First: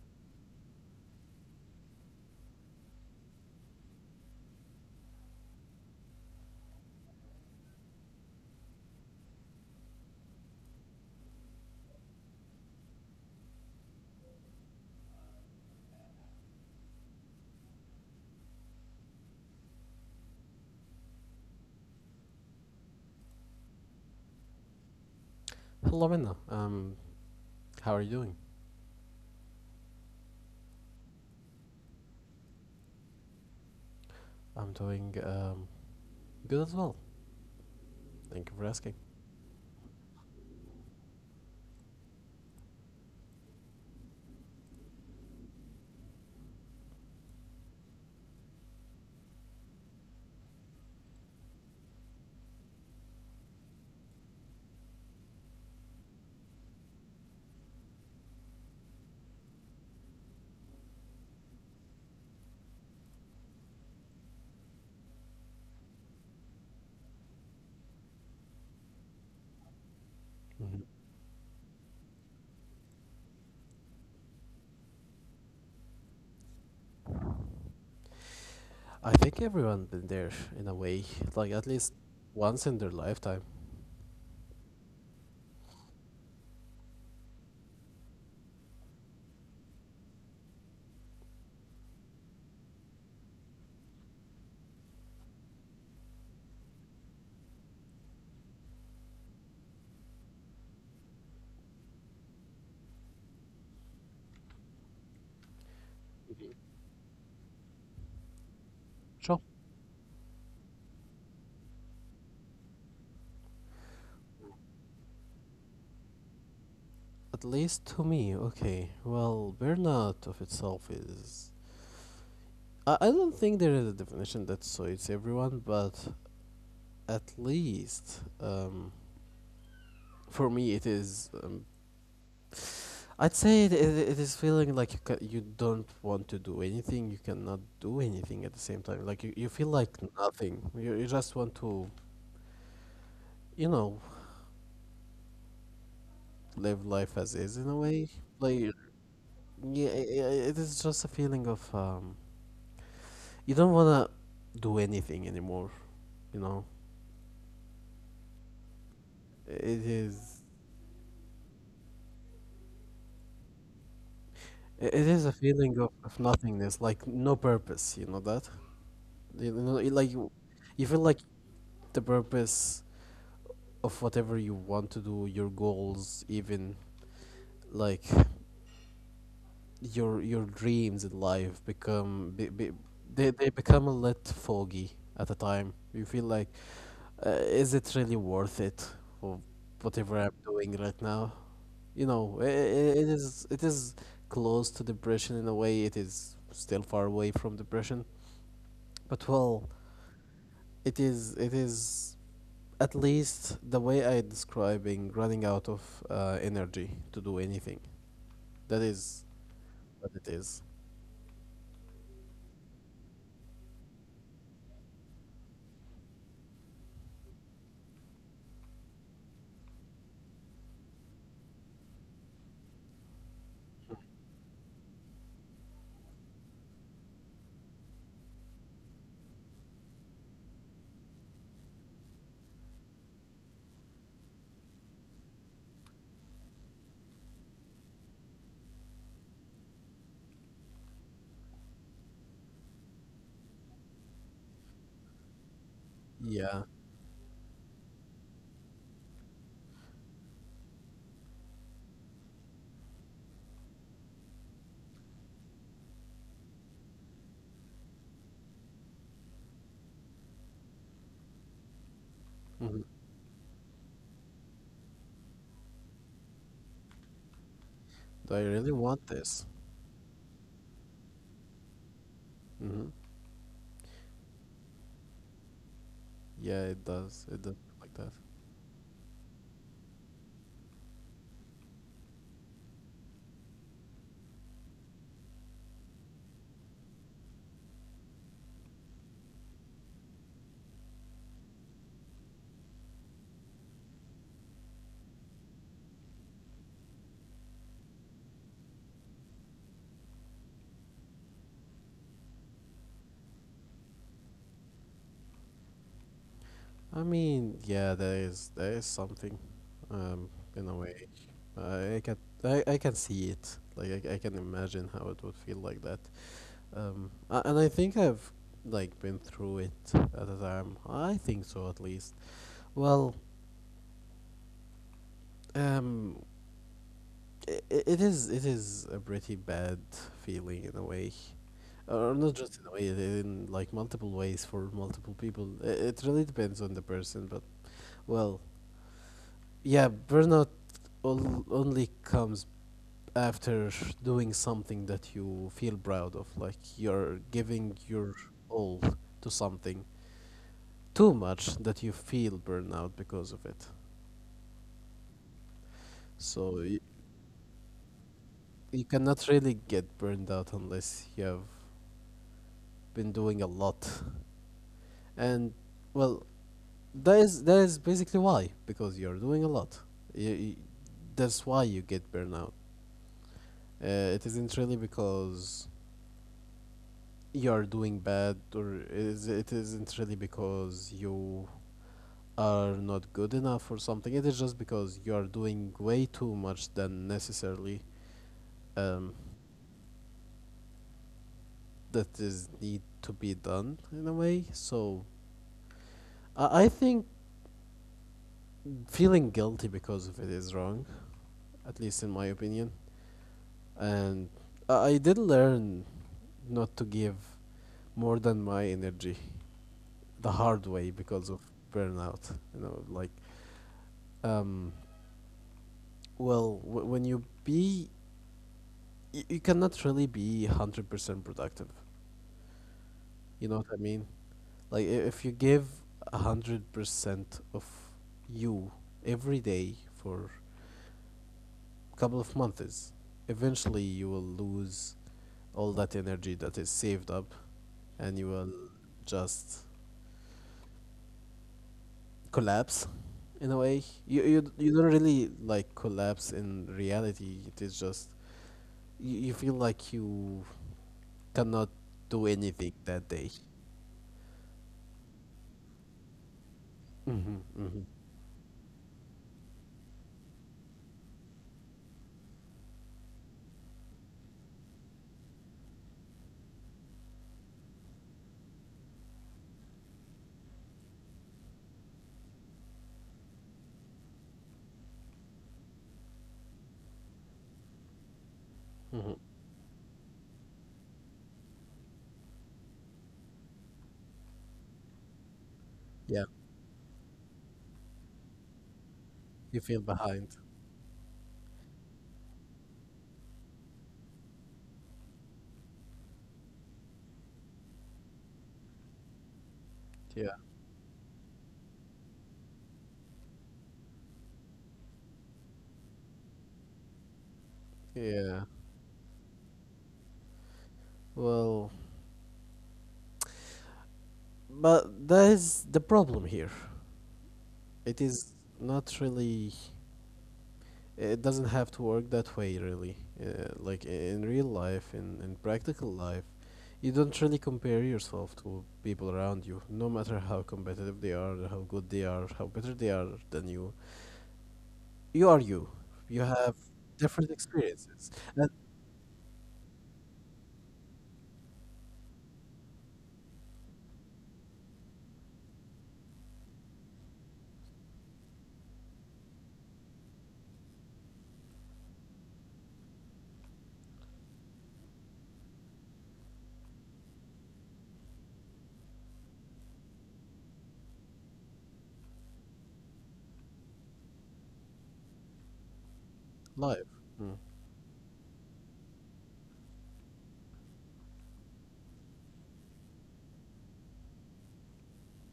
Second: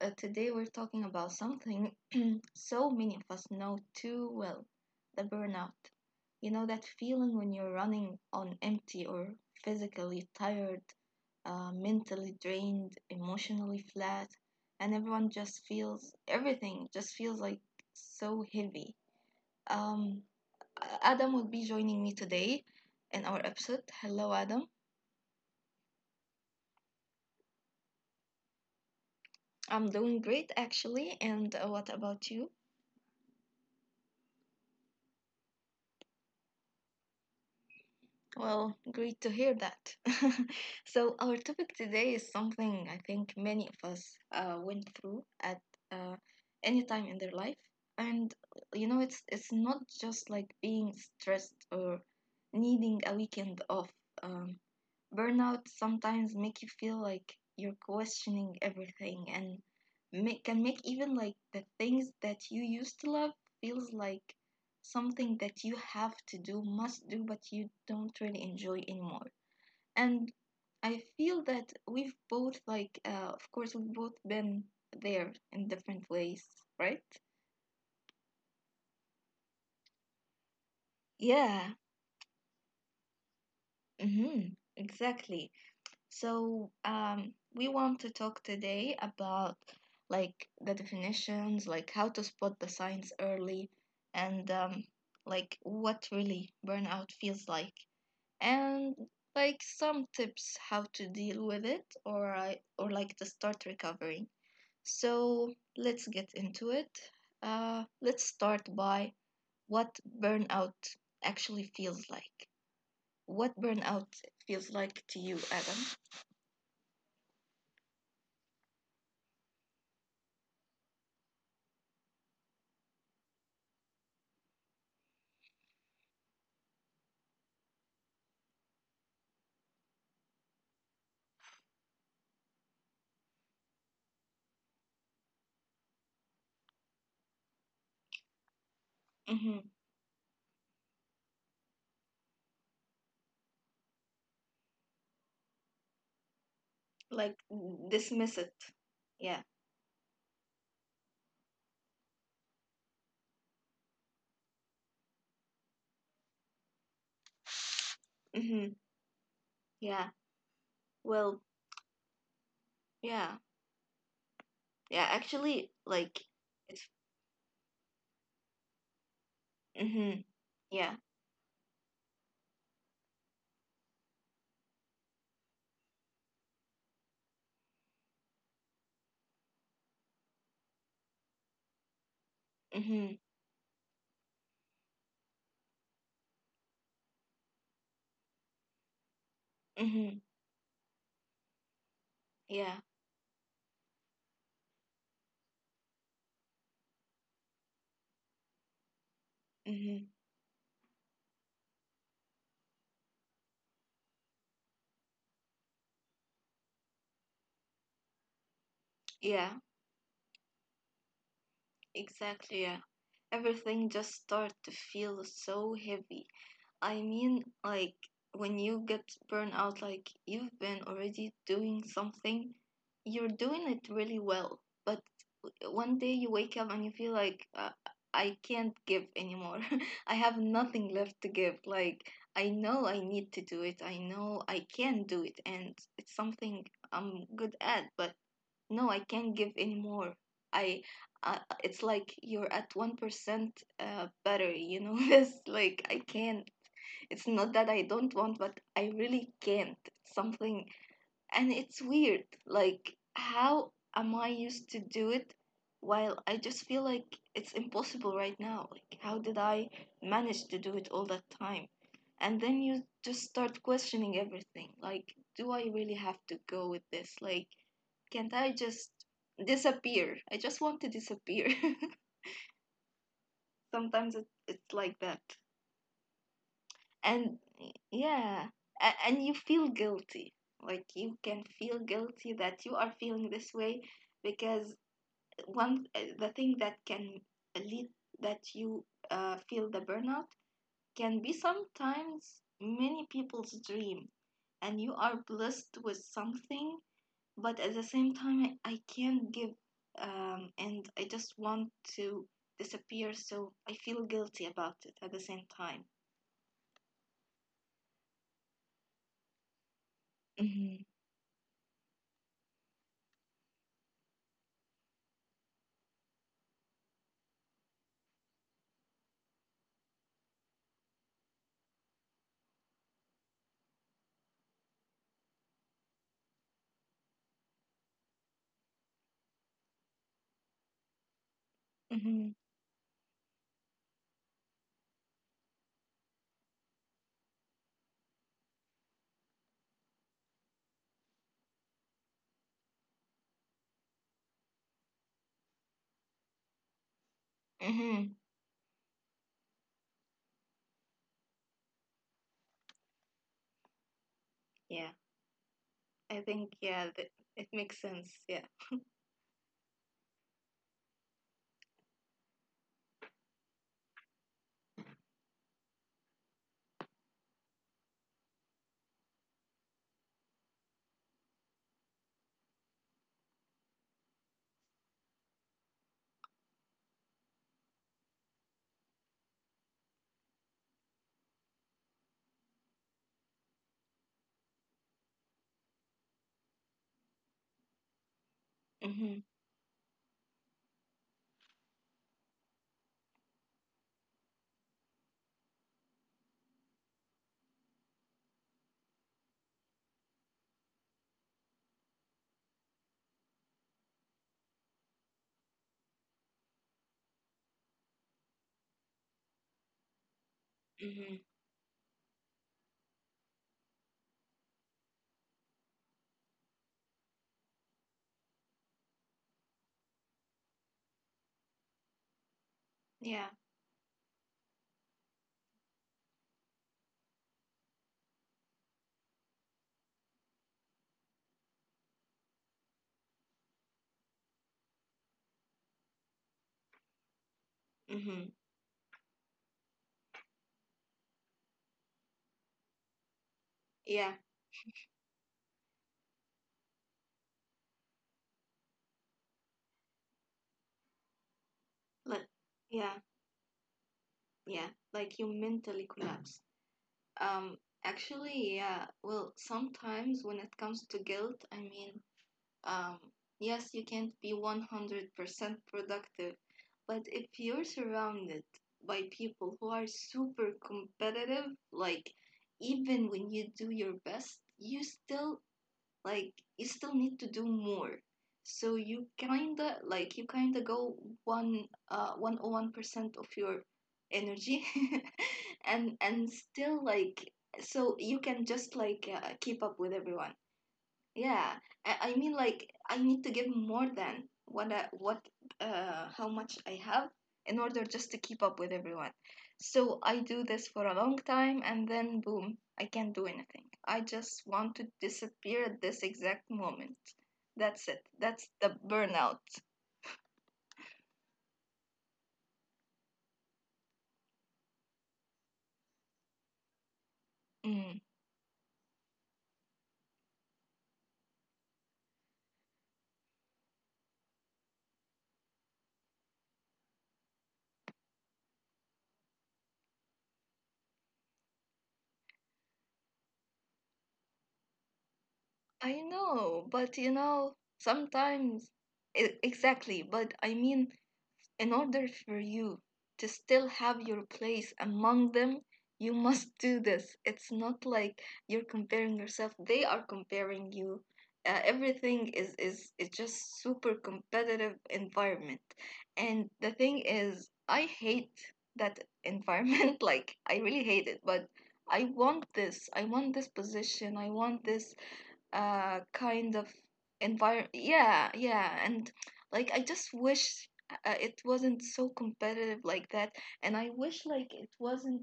uh, today we're talking about something so many of us know too well, the burnout. You know, that feeling when you're running on empty or physically tired, mentally drained, emotionally flat, and everyone just feels everything just feels like so heavy. Um, Adam will be joining me today in our episode. Hello, Adam. Hello, Minna. How are you doing? I'm doing great actually, and what about you? I'm doing good as well. Thank you for asking. Well, great to hear that. So, our topic today is something I think many of us went through at uh, any time in their life. And you know, it's not just like being stressed or needing a weekend off. Um, burnout sometimes make you feel like you're questioning everything and can make even like the things that you used to love feels like something that you have to do, must do, but you don't really enjoy anymore. Mhm. And I feel that we've both, like, of course, we've both been there in different ways, right? I think everyone been there in a way, like at least Yeah, once in their lifetime. mm-hmm, exactly. So, we want to talk today about like the definitions, like how to spot the signs early, and like what really burnout feels like, and like some tips how to deal with it or like to start recovering. So let's get into it. Let's Sure. start by what burnout actually feels like. What burnout feels like to you, Adam? At least to me, okay. Well, burnout of itself is. I don't think there is a definition that suits everyone, but at least for me it is I'd say it is feeling like you don't want to do anything, you cannot do anything at the same time. Like you feel like Mm-hmm. nothing. You just want to, you know, live life as is in a Like way. Like dismiss it. yeah, Yeah. it is just a feeling of you don't wanna do anything anymore. You know, Mm-hmm. it is Yeah. Well, yeah. it it is a Yeah, feeling of, actually, of like, nothingness, like it's. no purpose. You know that? You know, like Mm-hmm. you feel like Yeah. the purpose of whatever you want to do, your goals even like your dreams in life become Mm-hmm. they become a little foggy at a time. You feel like is it really worth it for whatever I'm Mm-hmm. doing right now? You know, Yeah. it is close to depression in a way. It is still far away from depression, but well, Mm-hmm. It is at least the way I describing, running out of energy to do anything. That is Yeah. what it is. Exactly, yeah. Everything just start to feel so heavy. I mean, like when you get burned out, like you've been already doing something, you're doing it really well, but one day you wake up and you feel like I can't give anymore. I have nothing left to give. Like I know I need to do it. I know I can do it, and it's something I'm good at, but no, I can't give any more. I uh, it's like you're at 1% better. It's like I can't. Yeah. It's not that I don't want, but I really can't. It's something, and it's weird, like how am I used to do it while I just feel like it's impossible right now. Like how did I manage to do it all that time. And then Mhm. you just start questioning everything, like do I really have to go with this? Like Do can't I I really just want this? disappear? I just want to disappear. Hmm. Sometimes it's like that. Yeah, it does. It And does look like that. yeah, and you feel guilty. Like you can feel guilty that you are feeling this way because one the thing that can lead that you feel the burnout can be sometimes many people's dream, and you are blessed with something, but at the same time, I can't give, and I just want to disappear, so I feel guilty about it at the same time. I mean, yeah, there is something, um, in a Mm-hmm. way. I can I can see it. Like I can imagine how it would feel like that. And I think I've like been through it at the time. I think so, at least. Well, um, I- it is a pretty bad feeling in a way, or not Mm-hmm. just in a way, in like multiple ways for multiple people. It really depends on the person, but well, yeah, burnout only comes after doing something that you feel proud of, like you're giving your Hmm. all to something too much that you feel burnout because of it. Yeah, I think So yeah, it makes sense. Yeah. you cannot really get burned out unless you have been doing a lot, and well, that is basically why. Because you're doing a lot, you, you- that's why you get burnout. It isn't really because you're doing bad, or is it isn't really because you are not good enough or something. It is just because you are doing way too much than necessarily um, Mm-hmm. that is need to be done in a way. So I think feeling guilty because of it is wrong, at least in my opinion. And I did learn not to give more than my energy the hard way, because Mm-hmm. of burnout. You know, like, um, well, when you be, you cannot really be 100% productive. You Yeah. know what I mean? Like, if you give 100% of you every day for a couple of months, eventually you will lose all that energy that is saved up, and you will Mm-hmm. just collapse. In a way you Yeah. You don't really like collapse in reality. It is just you, you feel like you cannot do Like anything that yeah, day. yeah. Like you mentally collapse. Mm-hmm, mm-hmm, Um. Actually, yeah. Well, sometimes when it comes to guilt, I mean, Um, yes, you can't be 100% productive, but if you're surrounded by people who are super competitive, like even when you do your best, like you still need to do more. So mm-hmm. you kinda go one 101% of your energy and Yeah, and still like, so you can just like you feel keep up with behind. everyone. Yeah, I mean like I need to give more than what I, what how much I have in order just to keep up with everyone. So Yeah, I do this for a long time and then boom, I can't do anything. I just want to disappear at this exact moment. That's it. yeah. That's the burnout. Well, but that is the problem here. It Mm. is not really, it doesn't have to work that way really. Like in real life, in practical life, you don't really compare yourself to people around you, no matter how competitive they are, how good they are, how better they are than you. You are you. I You have know, but you different know, experiences, and sometimes exactly, but I mean, in order for you to still have your place among them, you must do this. It's not like you're comparing yourself, they are comparing you. Everything is just super competitive environment. And the thing is, I hate that environment. Like I really hate it, but I want this. I want this position. I want this kind of life. Mm. environment. Yeah, yeah, and like I just wish it wasn't so competitive like that, and I wish like it wasn't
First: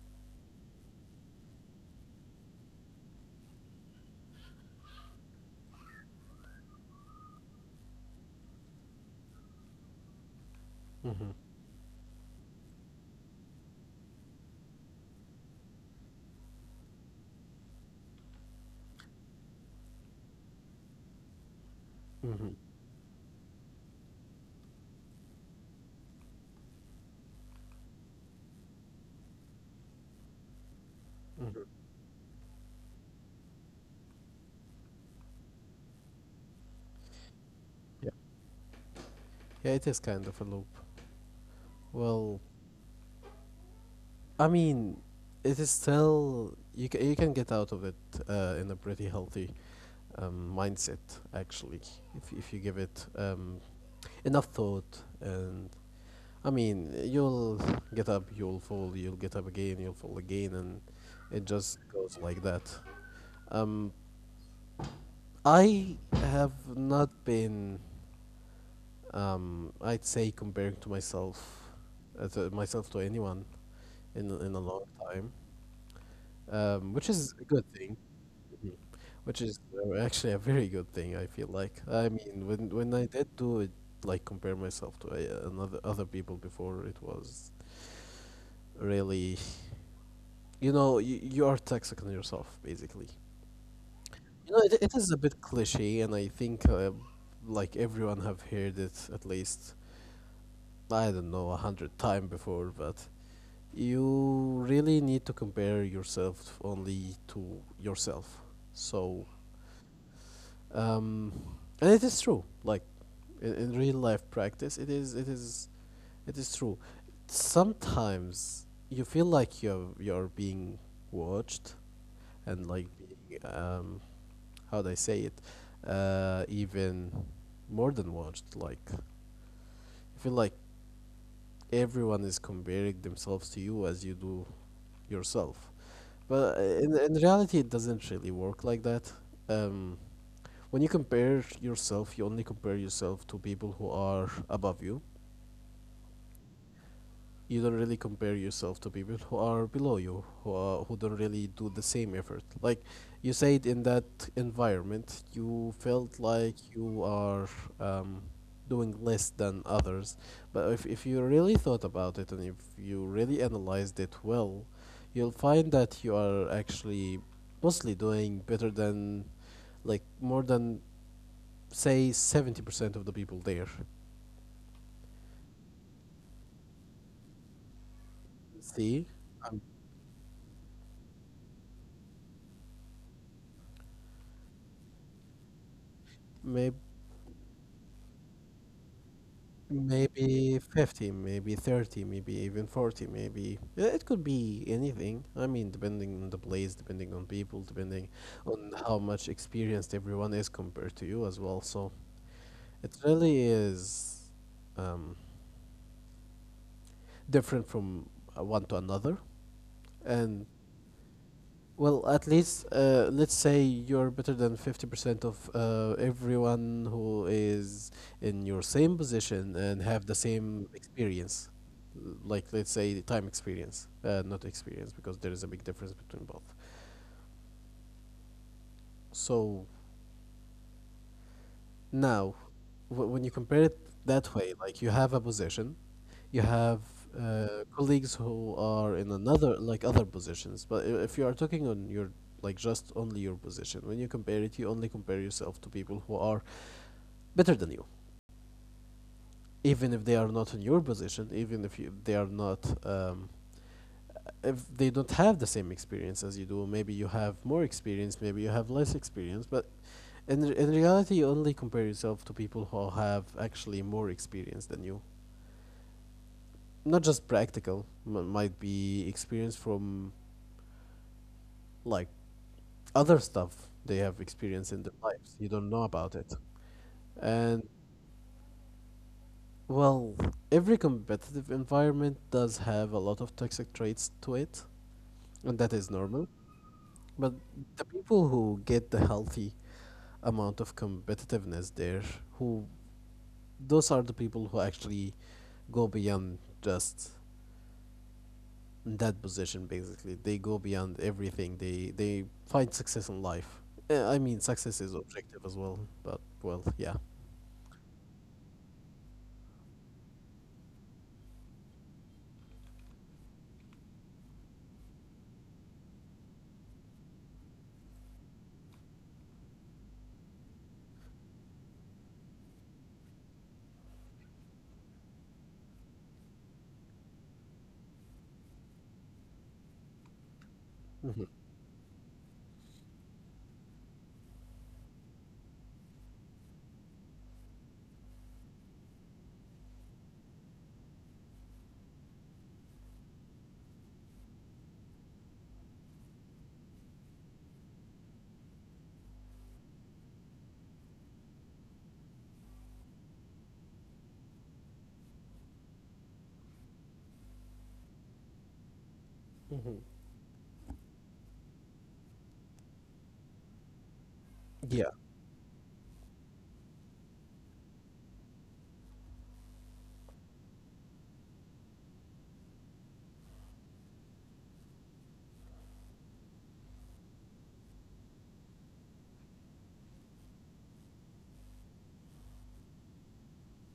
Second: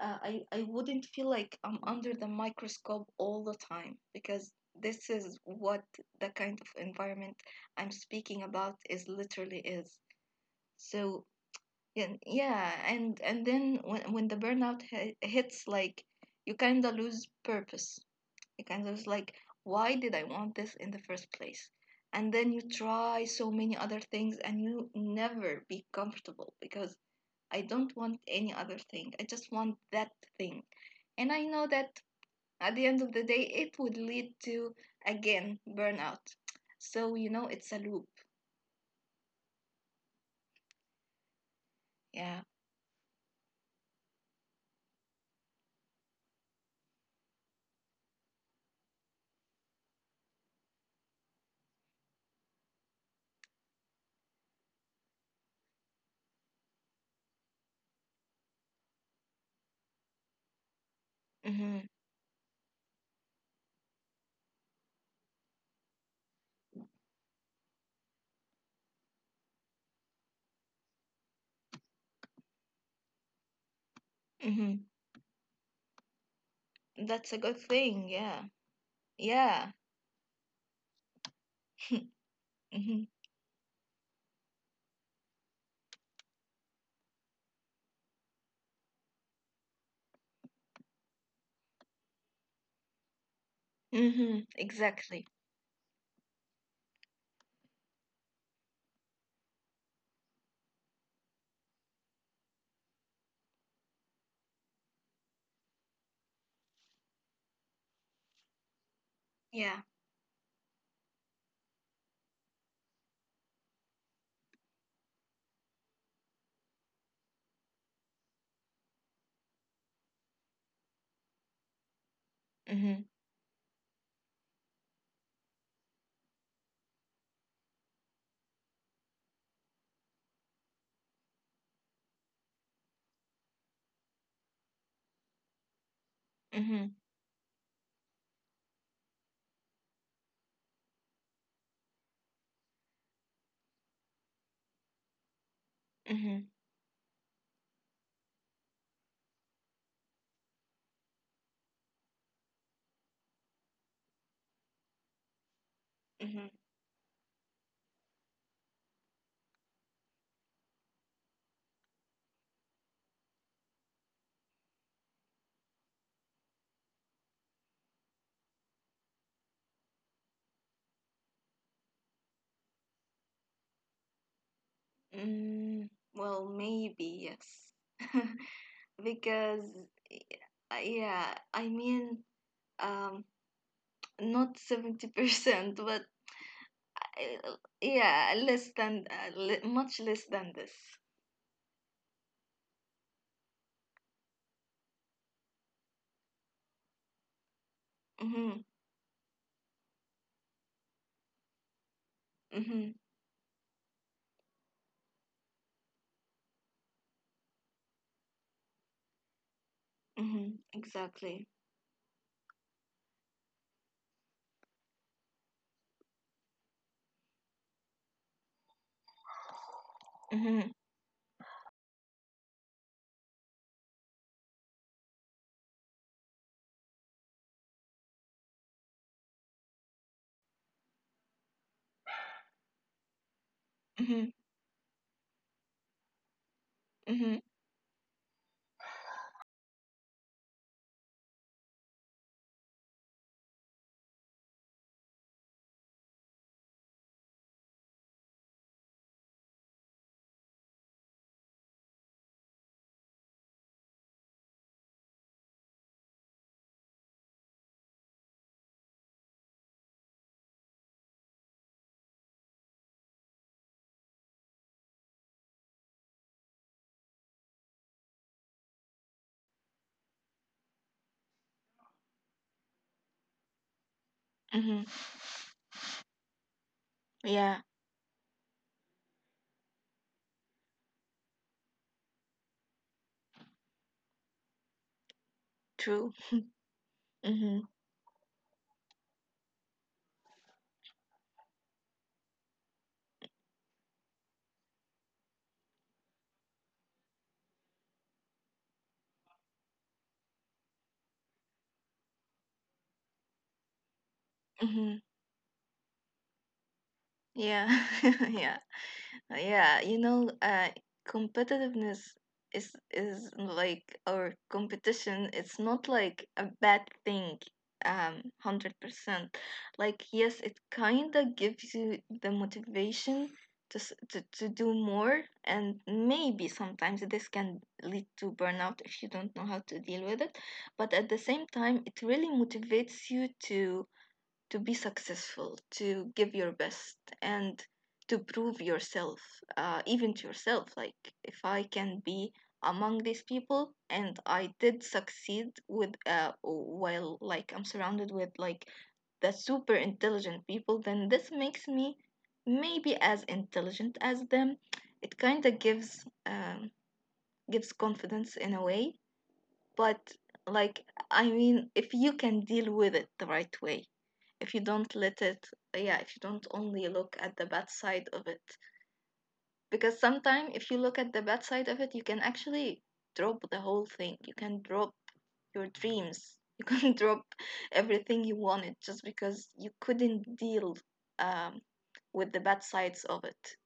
I wouldn't feel like I'm under the microscope all the time, because this is what the kind of environment I'm speaking about is literally is so. Hmm. Yeah, yeah, and then when the burnout hits, like you kind of lose purpose. It kind of is like, why did I want this in the first place? And then Hmm. you try so many other things and you never be comfortable, because I don't want any other thing. I just want that thing. And I know Hmm. that at the end of the day, it would lead to, again, burnout. So, you know, it's a loop. Yeah. Yeah, it is kind of a loop. Yeah. Well, I mean, it is still. You can you can get out of it, in a pretty healthy mindset actually, if you give it enough thought. And I mean, you'll get up, you'll fall, you'll get up again, you'll fall again, and it just Hmm. goes like that. Um, I have not been I'd say comparing to myself to myself to anyone in a Hmm. long time, which That's is a a good good thing. thing. Yeah. Mhm. Which is Yeah. Actually a very good thing, I feel like. I mean, when I Hmm. did do it, like compare myself to another other people before, it was really, you know, you are toxic on yourself, basically. Hmm. You know, it is a Exactly. bit cliche, and I think like everyone have heard it at least, I don't know, 100 time before, but you really need to compare yourself only to yourself. So Yeah. um, and it is true. Like in real life practice, it is it is it is true. Sometimes you feel like you're being watched, and like Hmm. being how do I say it, even more than watched. Like I feel like everyone is comparing themselves to you as you do yourself, but Hmm. In reality it doesn't really work like that. um when you compare yourself, you only compare yourself to people who are above you. Hmm. You don't really compare yourself to people who are below you, who are, who don't really do the same effort. Like you said, in that environment, you felt Hmm. like you are um, doing less than others. But if you really thought about it and if you really analyzed it well, you'll find that you are actually mostly doing better than, like more than, say 70% of the people there. Mm, well, maybe yes. See, Because, yeah, I mean, um, not 70%, but maybe, yeah, less than, le much less than maybe this. 50, maybe 30, maybe even 40, maybe. It could be anything. I mean, depending on the place, depending on people, depending Mm-hmm, on how much experienced everyone is compared to you as well. So mm-hmm, it really is um, different from one to another. And mm-hmm, exactly. well, at least let's say you're better than 50% of everyone who is in your same position and have the same Mm-hmm, experience. L- like, let's say, time experience, not experience, because there is a big difference between both. So now, when you compare it mm-hmm, that way, like you have a position, you have mm-hmm, uh, colleagues who are in another like other positions. But if you are talking on your like just only your position, when you compare it, you only compare yourself to people who are better than you, even if they are not in your position, even if they are not um, if they don't have the same experience as you do. Maybe you have more experience, maybe you have less experience, but in reality, you only compare yourself to people who have actually more experience than you. Not just practical. Might be experience from like other stuff they have experienced in their hmm. lives. You don't know about it. And Yeah, well, every competitive environment does have a lot of toxic traits to it, and that is true. normal. But Mm-hmm, the people who get the healthy amount of competitiveness there, who those are the people who actually go beyond just that position. Basically they go beyond everything. They find success in life. I mean, success is mm-hmm. objective as well, but well, yeah. Yeah, yeah. Oh, yeah, you know, competitiveness is like our competition. It's not like a bad thing, 100%. Like yes, it kind of gives you the motivation to, s- to do more, and maybe sometimes this can lead to burnout if you don't know how to deal with it. But at Hmm. the same time, it really motivates you to be successful, to give your best, and to prove yourself, even to yourself. Like, if I can be among these people and I did succeed while like I'm surrounded with like the super intelligent people, then this makes me maybe as intelligent as them. It kind of gives confidence in a way. Hmm. But like, I mean, if you can deal with it the right way, if you Yeah. don't let it, yeah, if you don't only look at the bad side of it, because sometimes if you look at the bad side of it, you can actually drop the whole thing. You can drop your dreams. You can drop everything you wanted just because you couldn't deal um, with the bad sides of it.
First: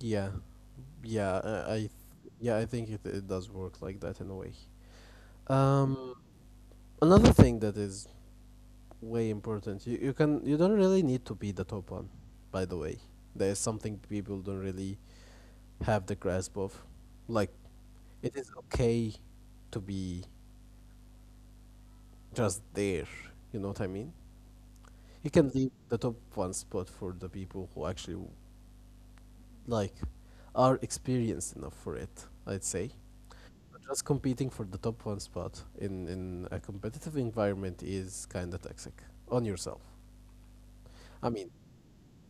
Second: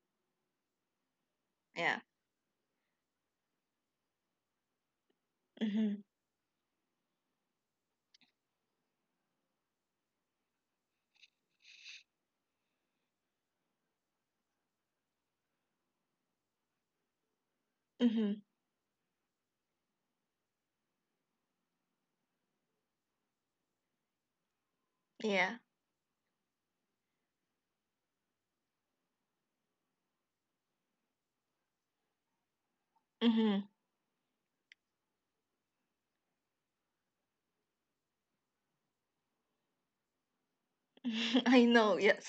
Yeah. yeah uh, i th- Yeah. yeah, I think it, it does work like that in a way. Hmm. um Another thing that is way important. You can, you don't really need to be the top one, by the way. There's something people don't really have the grasp of. Like it Hmm. is okay to be just there. You know what I mean? You Yeah. can leave the top one spot for the people who actually like are experienced enough for it. I'd say. Hmm. But just competing for the top one spot in a competitive environment is kind of toxic on yourself. I mean, I know. Yes.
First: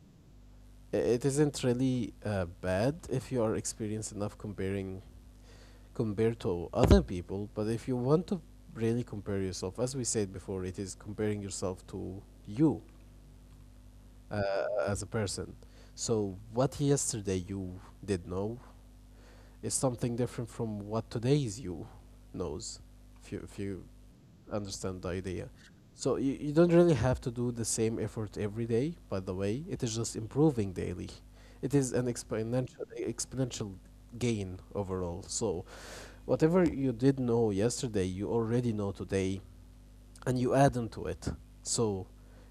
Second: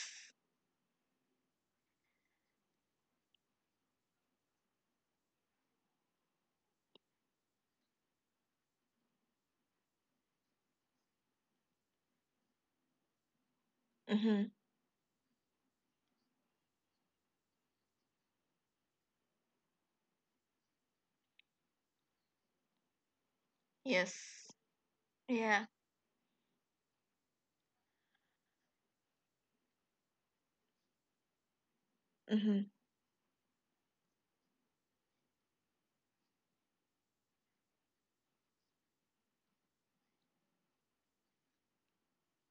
it isn't really bad if you are experienced enough comparing compared to other people. But if you want to really compare yourself, as we said before, it is comparing yourself to you Hmm. as a person. So what yesterday you did know is something different from what today's you knows, if you Yes. understand the idea. Yeah. So you don't really have to do the same effort every day, by the way. It is just improving daily. It is an Mhm. Exponential gain overall. So whatever you did know yesterday, you already know today, and you add into it. So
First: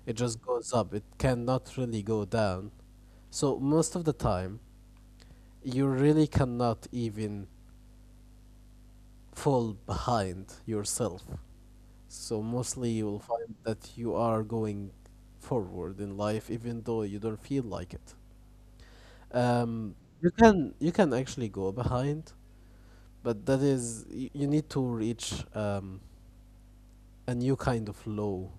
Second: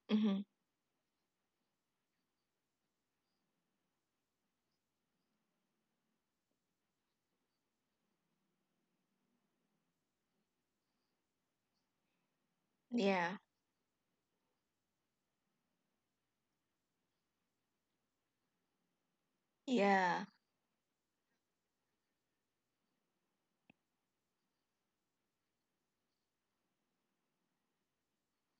it just Mhm. goes up. It cannot really go down. So most of the time you really cannot even fall behind yourself. So mostly you will Yeah. find that you are going forward in life, even though you don't feel like it. Um, Yeah. you can actually go behind, but that is you need to reach a new kind of low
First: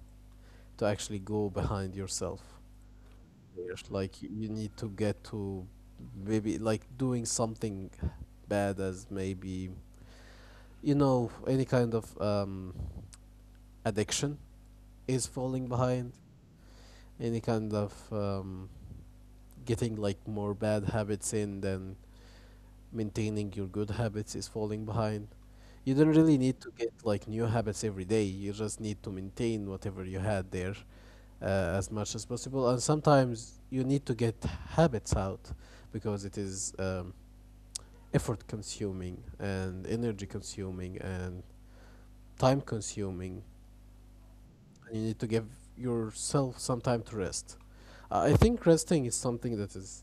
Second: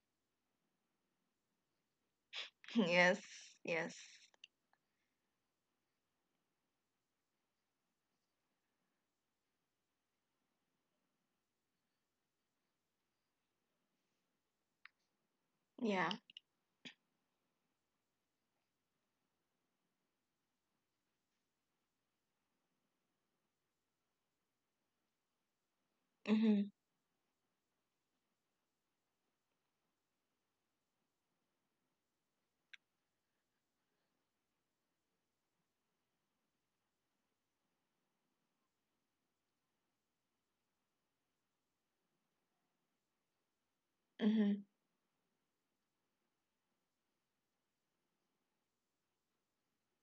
to actually go behind yourself. Yes. Yes. Yes. Like you need to get to maybe like doing something bad as maybe any kind of addiction is falling Yeah. behind, any kind of getting like more bad habits in than maintaining your good habits is falling behind. You don't really need Mhm. to get like new habits every day. You just need to maintain whatever you had there as much as possible. And sometimes you need to get habits out because it is effort consuming and energy consuming and time consuming Mhm. and you need to give yourself some time to rest. I think resting is something that is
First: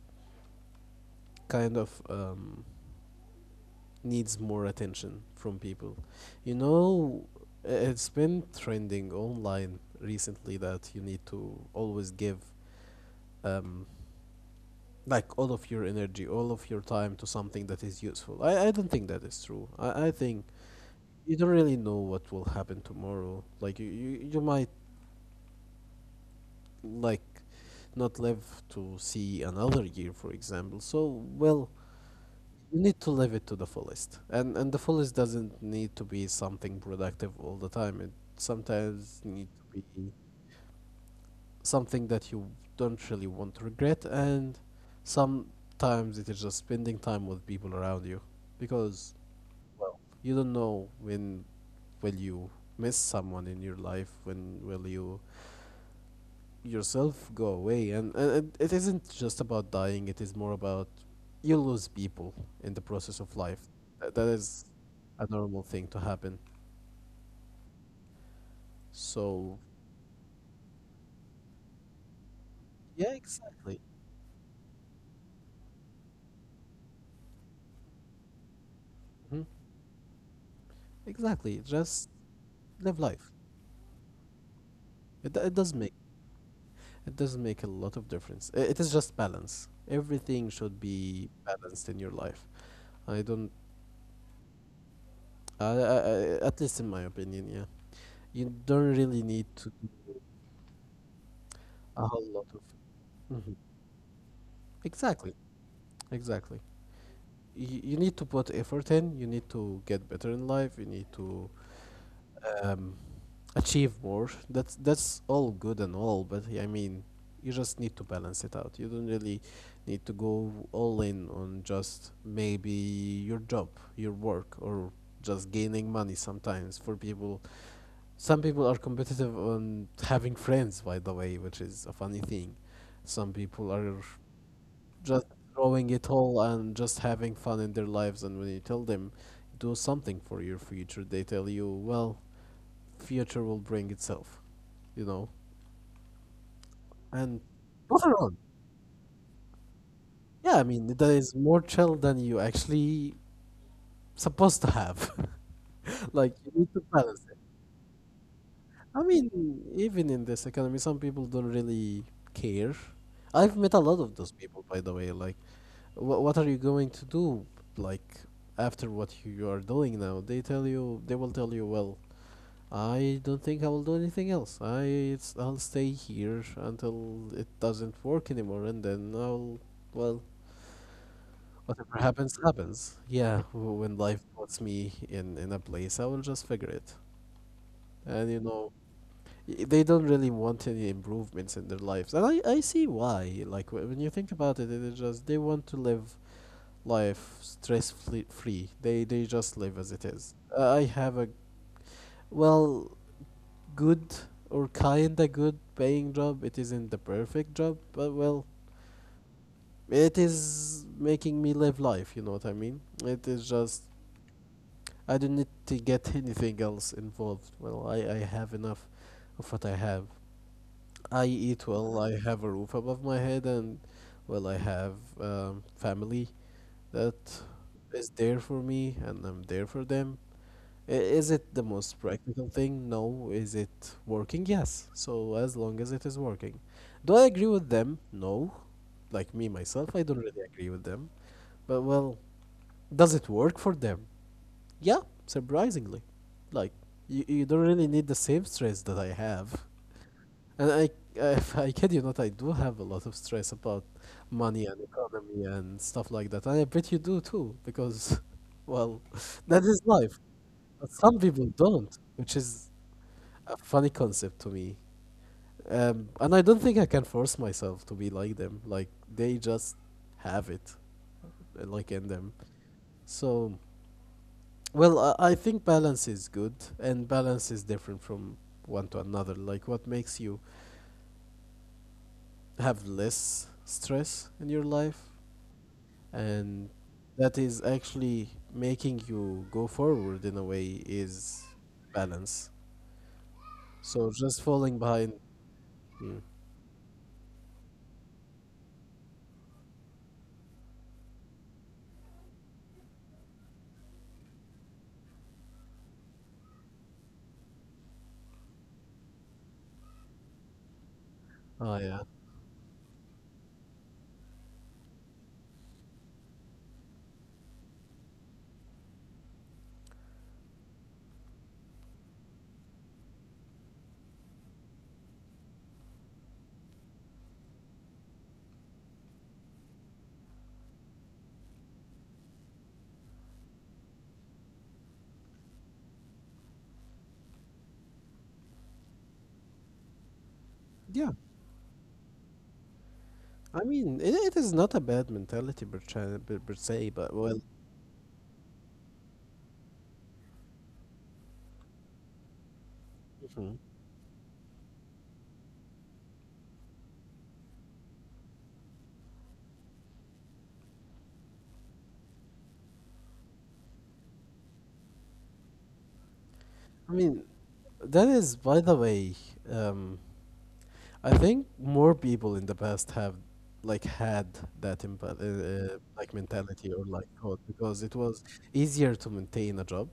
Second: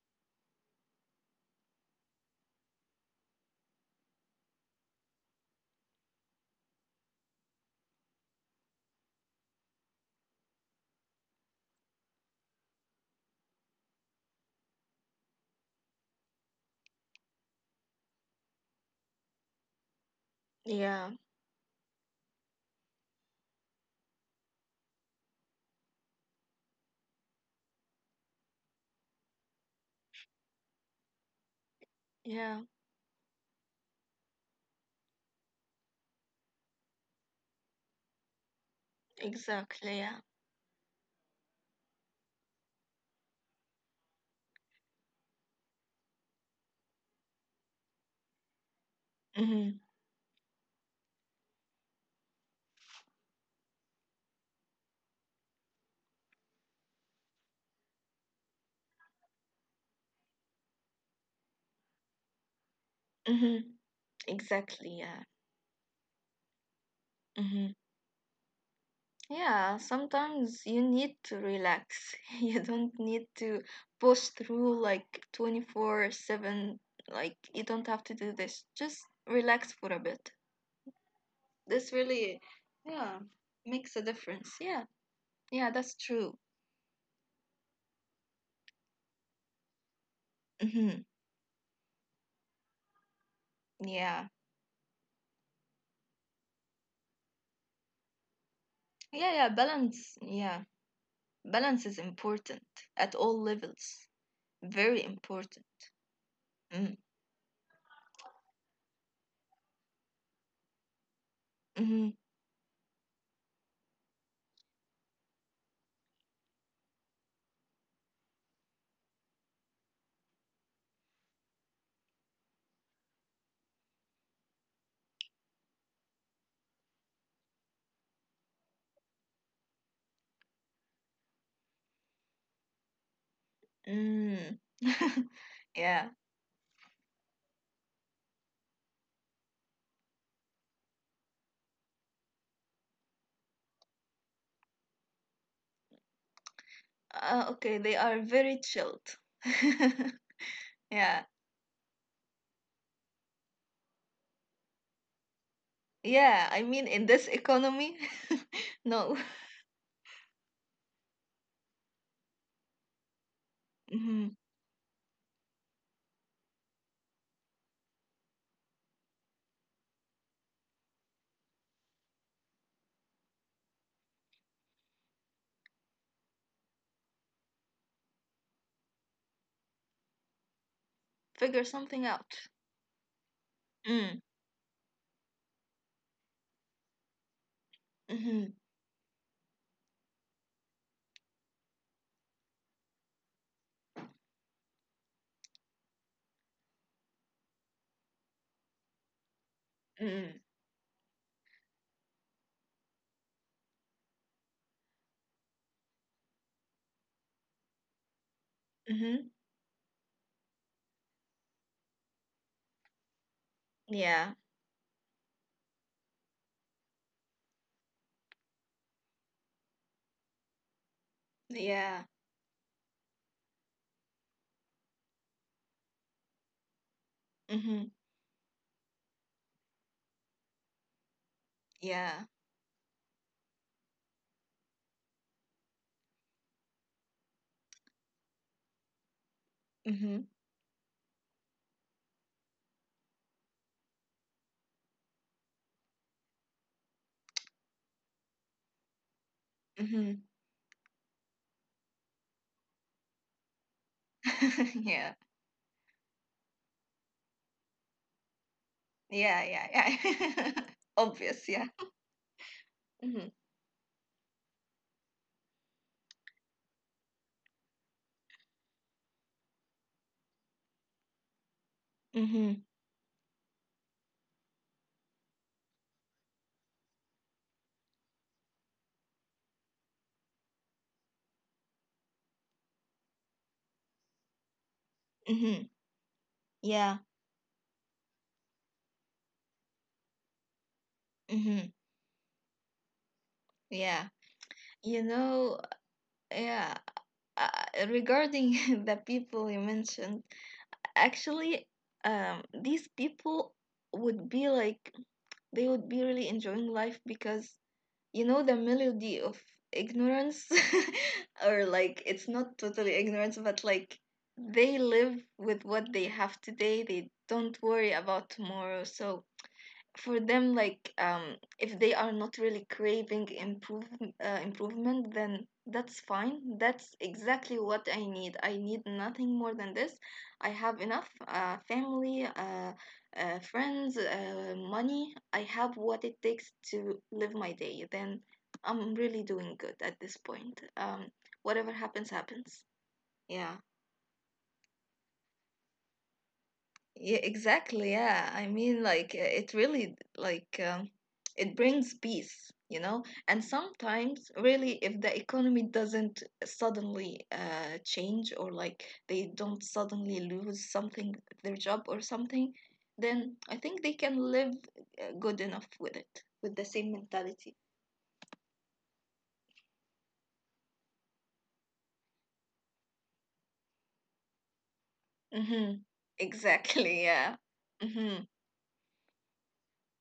kind of needs more attention from people you know it's been trending online recently that you need to always give um, like all of your energy all of your time to something that is useful. I don't think that is true. I think Yeah. you don't really know what will happen tomorrow. Like you you might like not live to see another year, for example. So, well, Yeah. you need to live it to the fullest, and the fullest doesn't need to be something productive all the time. It sometimes need to Exactly. be Yeah. something that you don't really want to regret, and sometimes it is just spending time with people around you, because Mhm. well, you don't know when will you miss someone in your life, when will you yourself go away, and and it isn't just about dying, it is more about you lose people in the process of life. Mhm. That is Exactly. Yeah. a normal thing to happen, Mhm. so Yeah. Sometimes you need to relax. You don't yeah, need to exactly. push through like 24/7. Like you don't have to do this. Just Hmm, relax for a bit. exactly, This just really, live yeah, life. makes a difference. Yeah. It Yeah. does That's make, true. it does make a lot of difference. It is just balance, everything should Mhm. be balanced in your life. I don't Yeah. I, I, I, at least in my opinion, yeah, you don't really need Yeah, yeah, to do balance. Yeah, balance a is whole lot of. important at Mhm. all levels. Very Exactly. important. Exactly. Mm, You need to put effort in, you need to get better in life, you need to mm, um, achieve more. That's all good and all, but I mean, you just need to balance it out. You don't really need to go all in on just maybe your job, your work, or just gaining money. Sometimes for people, some people are competitive on having friends, by the way, which is a funny thing. Some people are mm. just throwing Yeah. it all and just having fun in their lives. And when you tell them, do something for your future, they tell you, well, future will bring itself, you know? And Okay, they bother are on. very chilled. Yeah, I mean, that Yeah. is more chill than you actually supposed to have. like, Yeah, you I need to mean, in balance. this economy, I no. mean, even in this economy, some people don't really care. I've met a lot of Hmm. those people, by the way. Like, what are you going to do, like, after what you are doing now? They tell you, they will tell you, well, I don't think I will do anything else. I'll stay here until it doesn't work anymore, and then I'll, well, Figure whatever something happens, out. happens. Yeah, when Mm. life puts me in a place, I will just figure it. And you Hmm. know, they don't really want any improvements in their lives, and I see why. Like when you think about it, they just they want to live life stress free. They just live as it is. Hmm. I have a, well, good or kinda good paying job. It isn't the perfect job, but well, Hmm. it is making me live life, you know what I mean. It is just, Yeah. I don't need to get anything else involved. Well, I have enough of what I have. I eat Yeah. well, I have a roof above my head, and well, I have family that Hmm. is there for me, and I'm there for them. Is it the most Yeah. practical thing? No. Is it working? Yes. So as long as it is working. Do I agree with them? No. Like me myself, I Hmm. don't really agree with them. But well, does it work for them? Yeah, surprisingly. Like you don't really need the same stress that I have. Hmm. And I, if I kid you not, I do have a lot of stress about money and Yeah. economy and stuff like that. And I bet you do too, because, well, Yeah, that is yeah, life. yeah. But some people Obvious, yeah. don't, which is Mhm. a funny concept to me. And I don't think I can force myself to be like them. Like, they just have it, like in them. Mm-hmm. So, well, I think balance is good, and balance is different from one to another. Like, what makes you have less stress in your life Mm-hmm. and Yeah. that is actually making you go forward in a way is Mm-hmm. balance. Yeah. So just falling You behind. know, Mm. yeah. Uh, Regarding the people you mentioned, actually, these people would be like they would be really enjoying life, because you know, the melody of ignorance, or Oh yeah. like it's not totally ignorance, but like they live with what they have today. They don't worry about tomorrow. So for them, like if they are not really craving improvement, then that's fine. That's exactly what I need. I need nothing more than this. I have enough family, friends, money. I have what it takes to live my day. Then I'm really doing good at this point. Yeah, Whatever happens, happens. Yeah. I mean, it is not a bad mentality, per se, Yeah, but well. exactly. Yeah. I mean, like, it really, like, it brings peace, you know? And Mhm. sometimes, really, if the economy doesn't suddenly change, or like they don't suddenly lose something, their job or something, then I think they can live good enough with it, with the same I mean, mentality. that is, by the way, um I think more people in the past have like had that Mm-hmm. Like mentality or Exactly. like Yeah. code, because it Mm-hmm. was easier to maintain a job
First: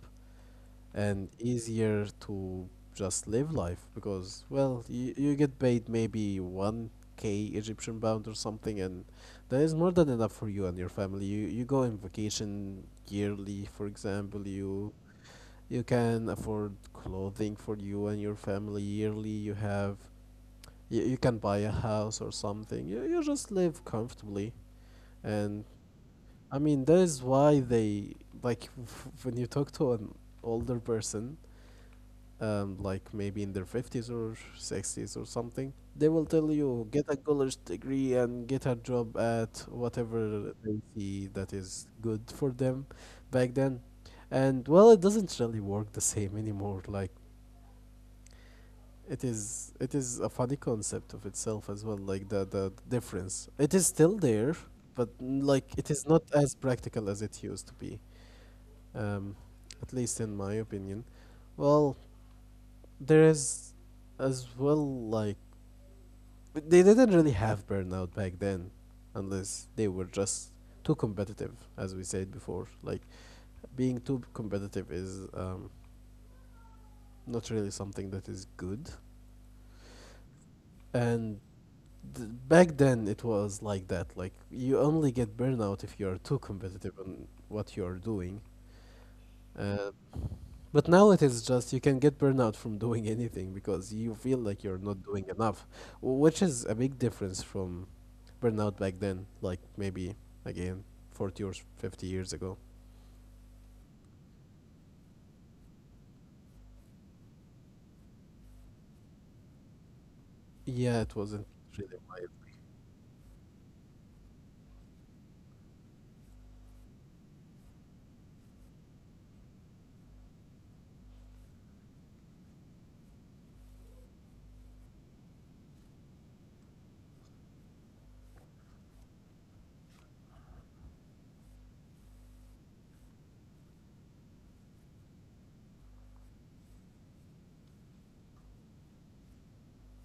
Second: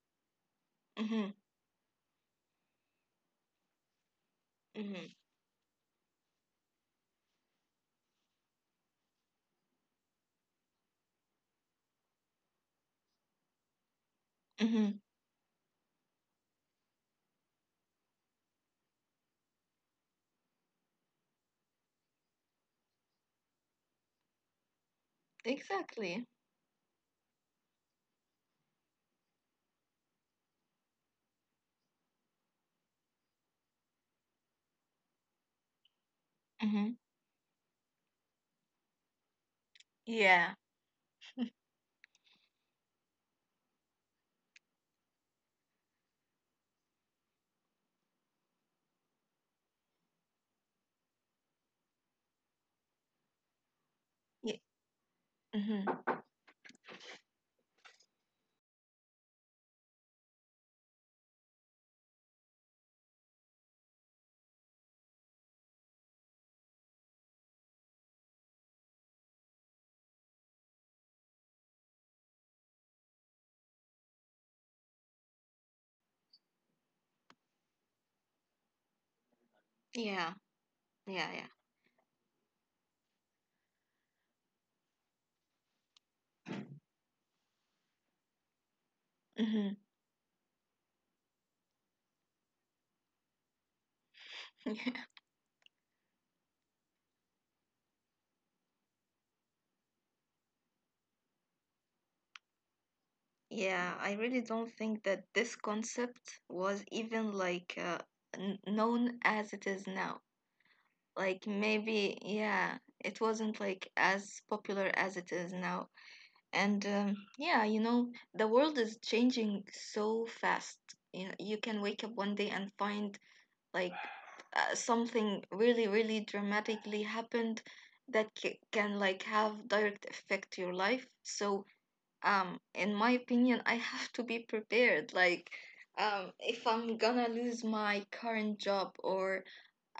and Mm-hmm. easier to just live life. Because well, Mm-hmm. you get paid maybe 1K egyptian pound or something, and that is more than enough for you and your family. You go on vacation yearly, for example, you Mm-hmm. you can afford clothing for you and your family yearly, you have you can buy a house or something, you just live comfortably. And Exactly. I mean that is why they, like, when you talk to an older person like maybe in their 50s or 60s or something, they will tell you Mm-hmm. get a college degree and get a job at whatever Yeah. they see that is good for them back then. And well, it doesn't really work the same anymore. Like it is a funny concept of itself as well. Like the difference, it is still there, Yeah. but mm, like it is Mm-hmm. not as practical as it used to be. Um, at least in my opinion. Well, there is as well like they didn't really have burnout back then unless they were just too competitive, as we said before. Like being too competitive is not really something that is good. Yeah. Yeah, And yeah. Back then it was like that, like you only get burnout if you're too competitive on what you're doing. Hmm. uh, But now it is just you can get burnout from doing anything because you feel like you're not doing Yeah. enough, which is a big difference from burnout back then, like maybe again 40 or 50 years ago. Yeah, I really don't think that this concept was even like n known as it is now. Yeah, it wasn't Like really maybe, wise. yeah, it wasn't like as popular as it is now. And yeah, you know, the world is changing so fast. You know, you can wake up one day and find like something really, really dramatically happened that can like have direct effect to your life. So in my opinion, I have to be prepared, like if I'm gonna lose my current job, or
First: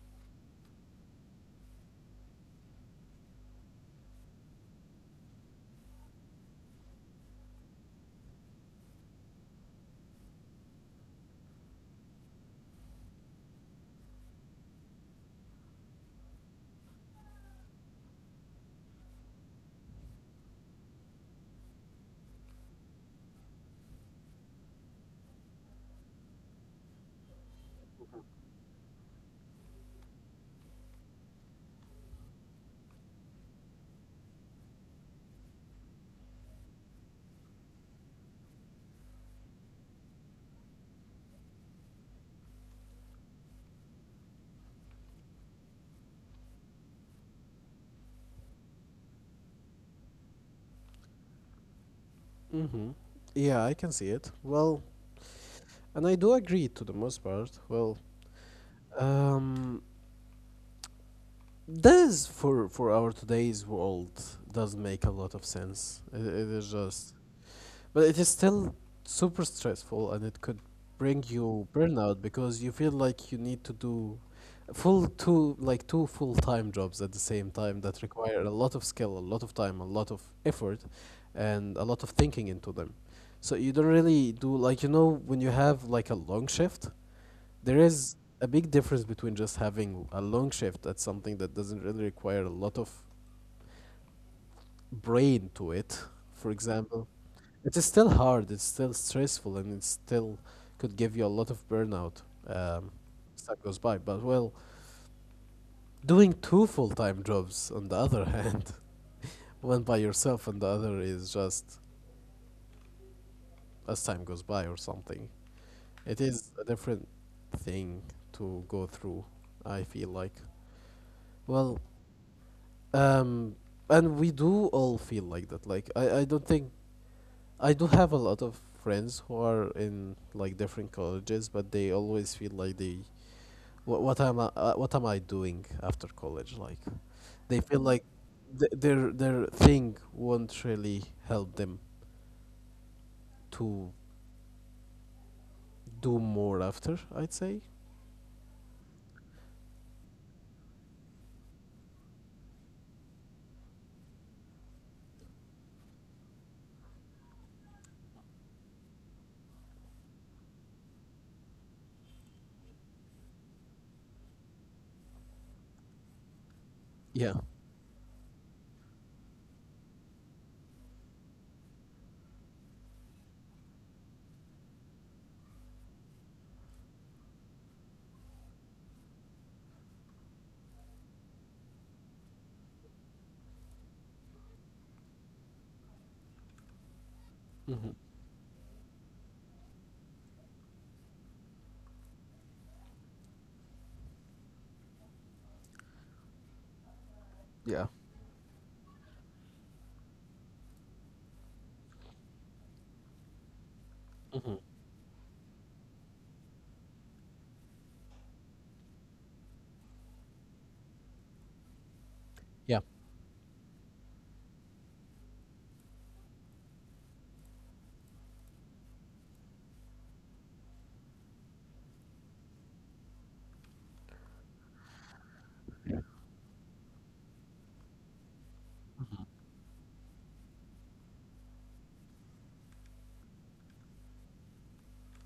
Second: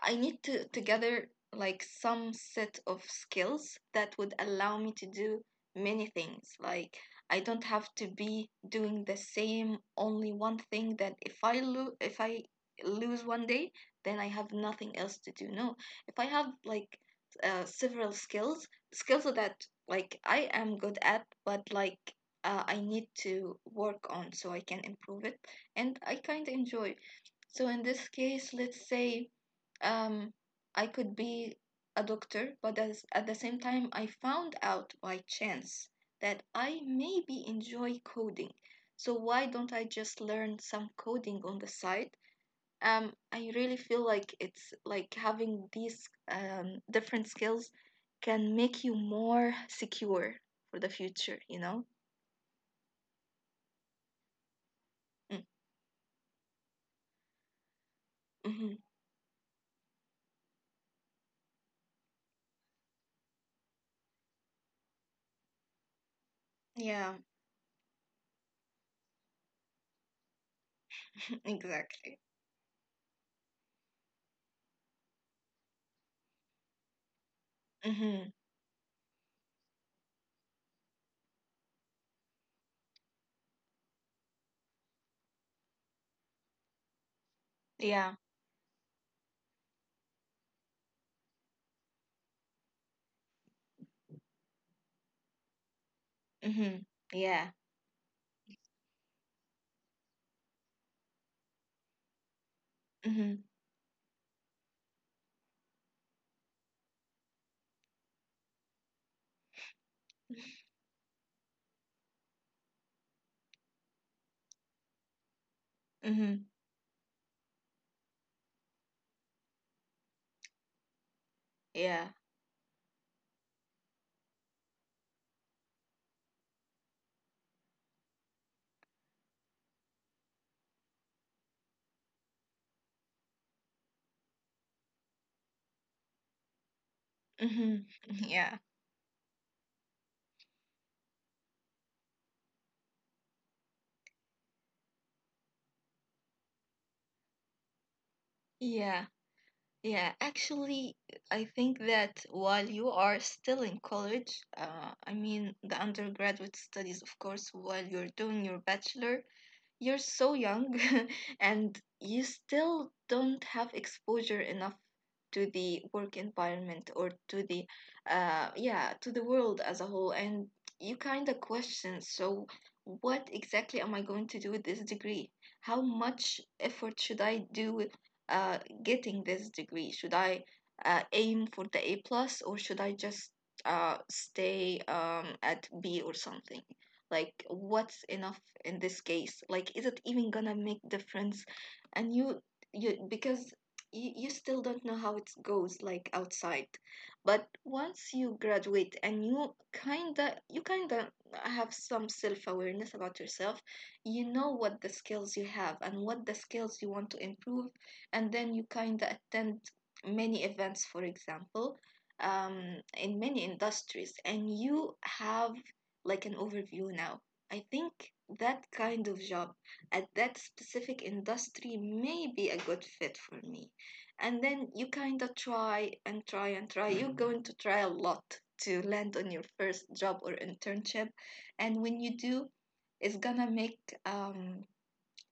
I need to gather like some set of skills that would allow me to do many things. Like I don't have to be doing the same only one thing that if I lose one day, then I have nothing else to do. No, if I have like several skills that like I am good at, but like I need to work on so I can improve it, and I kind of enjoy. So in this case, let's say, um, I could be a doctor, but at the same time, I found out by chance that I maybe enjoy coding. So why don't I just learn some coding on the side? I really feel like it's like having these different skills can make you more secure for the future, you know? Mm-hmm. Yeah, I can see it. Well, Mm. and I do agree to the most part. Well, Mhm. um, this for our today's world does make a lot of sense. It is just. Yeah, But it is still super stressful and it could bring you exactly. burnout because you feel like you need to do full two like two full-time jobs at the same time that Mm-hmm. require a lot of skill, a lot of time, a lot of effort and a lot of thinking into them. So you don't really do, like, you know, when you have like a long shift, there Yeah. is a big difference between just having a long shift at something that doesn't really require a lot of brain to it, for Mm-hmm. example. Yeah. It's still hard, it's still stressful, and it still could give you a lot of burnout Mm-hmm. as time goes by. But well, doing two full time jobs on the other hand, one by yourself and the other is just as time goes by or something. It Mm-hmm. is a different thing to go through, I feel like. Well, Yeah. um, and we do all feel like that. Like, I don't think. I do have a lot of friends who are in like different colleges, but they always feel like they what am I doing after college? Like they feel Hmm. like Yeah. Their thing won't really help them to do more after. I'd say, Yeah. Yeah, actually, I think that while you are still in college, I mean the undergraduate studies, of course, while you're doing your bachelor, you're so young and you still don't have exposure enough to the work environment, or yeah, to the yeah, to the world as a whole. And you kind of question, so what exactly am I going to do with this degree? How much effort should I do, uh getting this degree? Should I aim for the A plus, or should I just stay at B or something? Like, hmm, what's enough in this case? Like, is it even gonna make difference? And you because you still don't know how it goes like outside. But yeah, once you graduate, and you kinda have some self-awareness about yourself, you know hmm, what the skills you have and what the skills you want to improve. And then you kind of attend many events, for example, yeah. in many industries, and you have like an overview now. I think that kind of job at that specific industry may be a good fit for me. And then you kind of try and try and try. You're going to try a lot to land on your first job or internship. And when you do, it's gonna make um,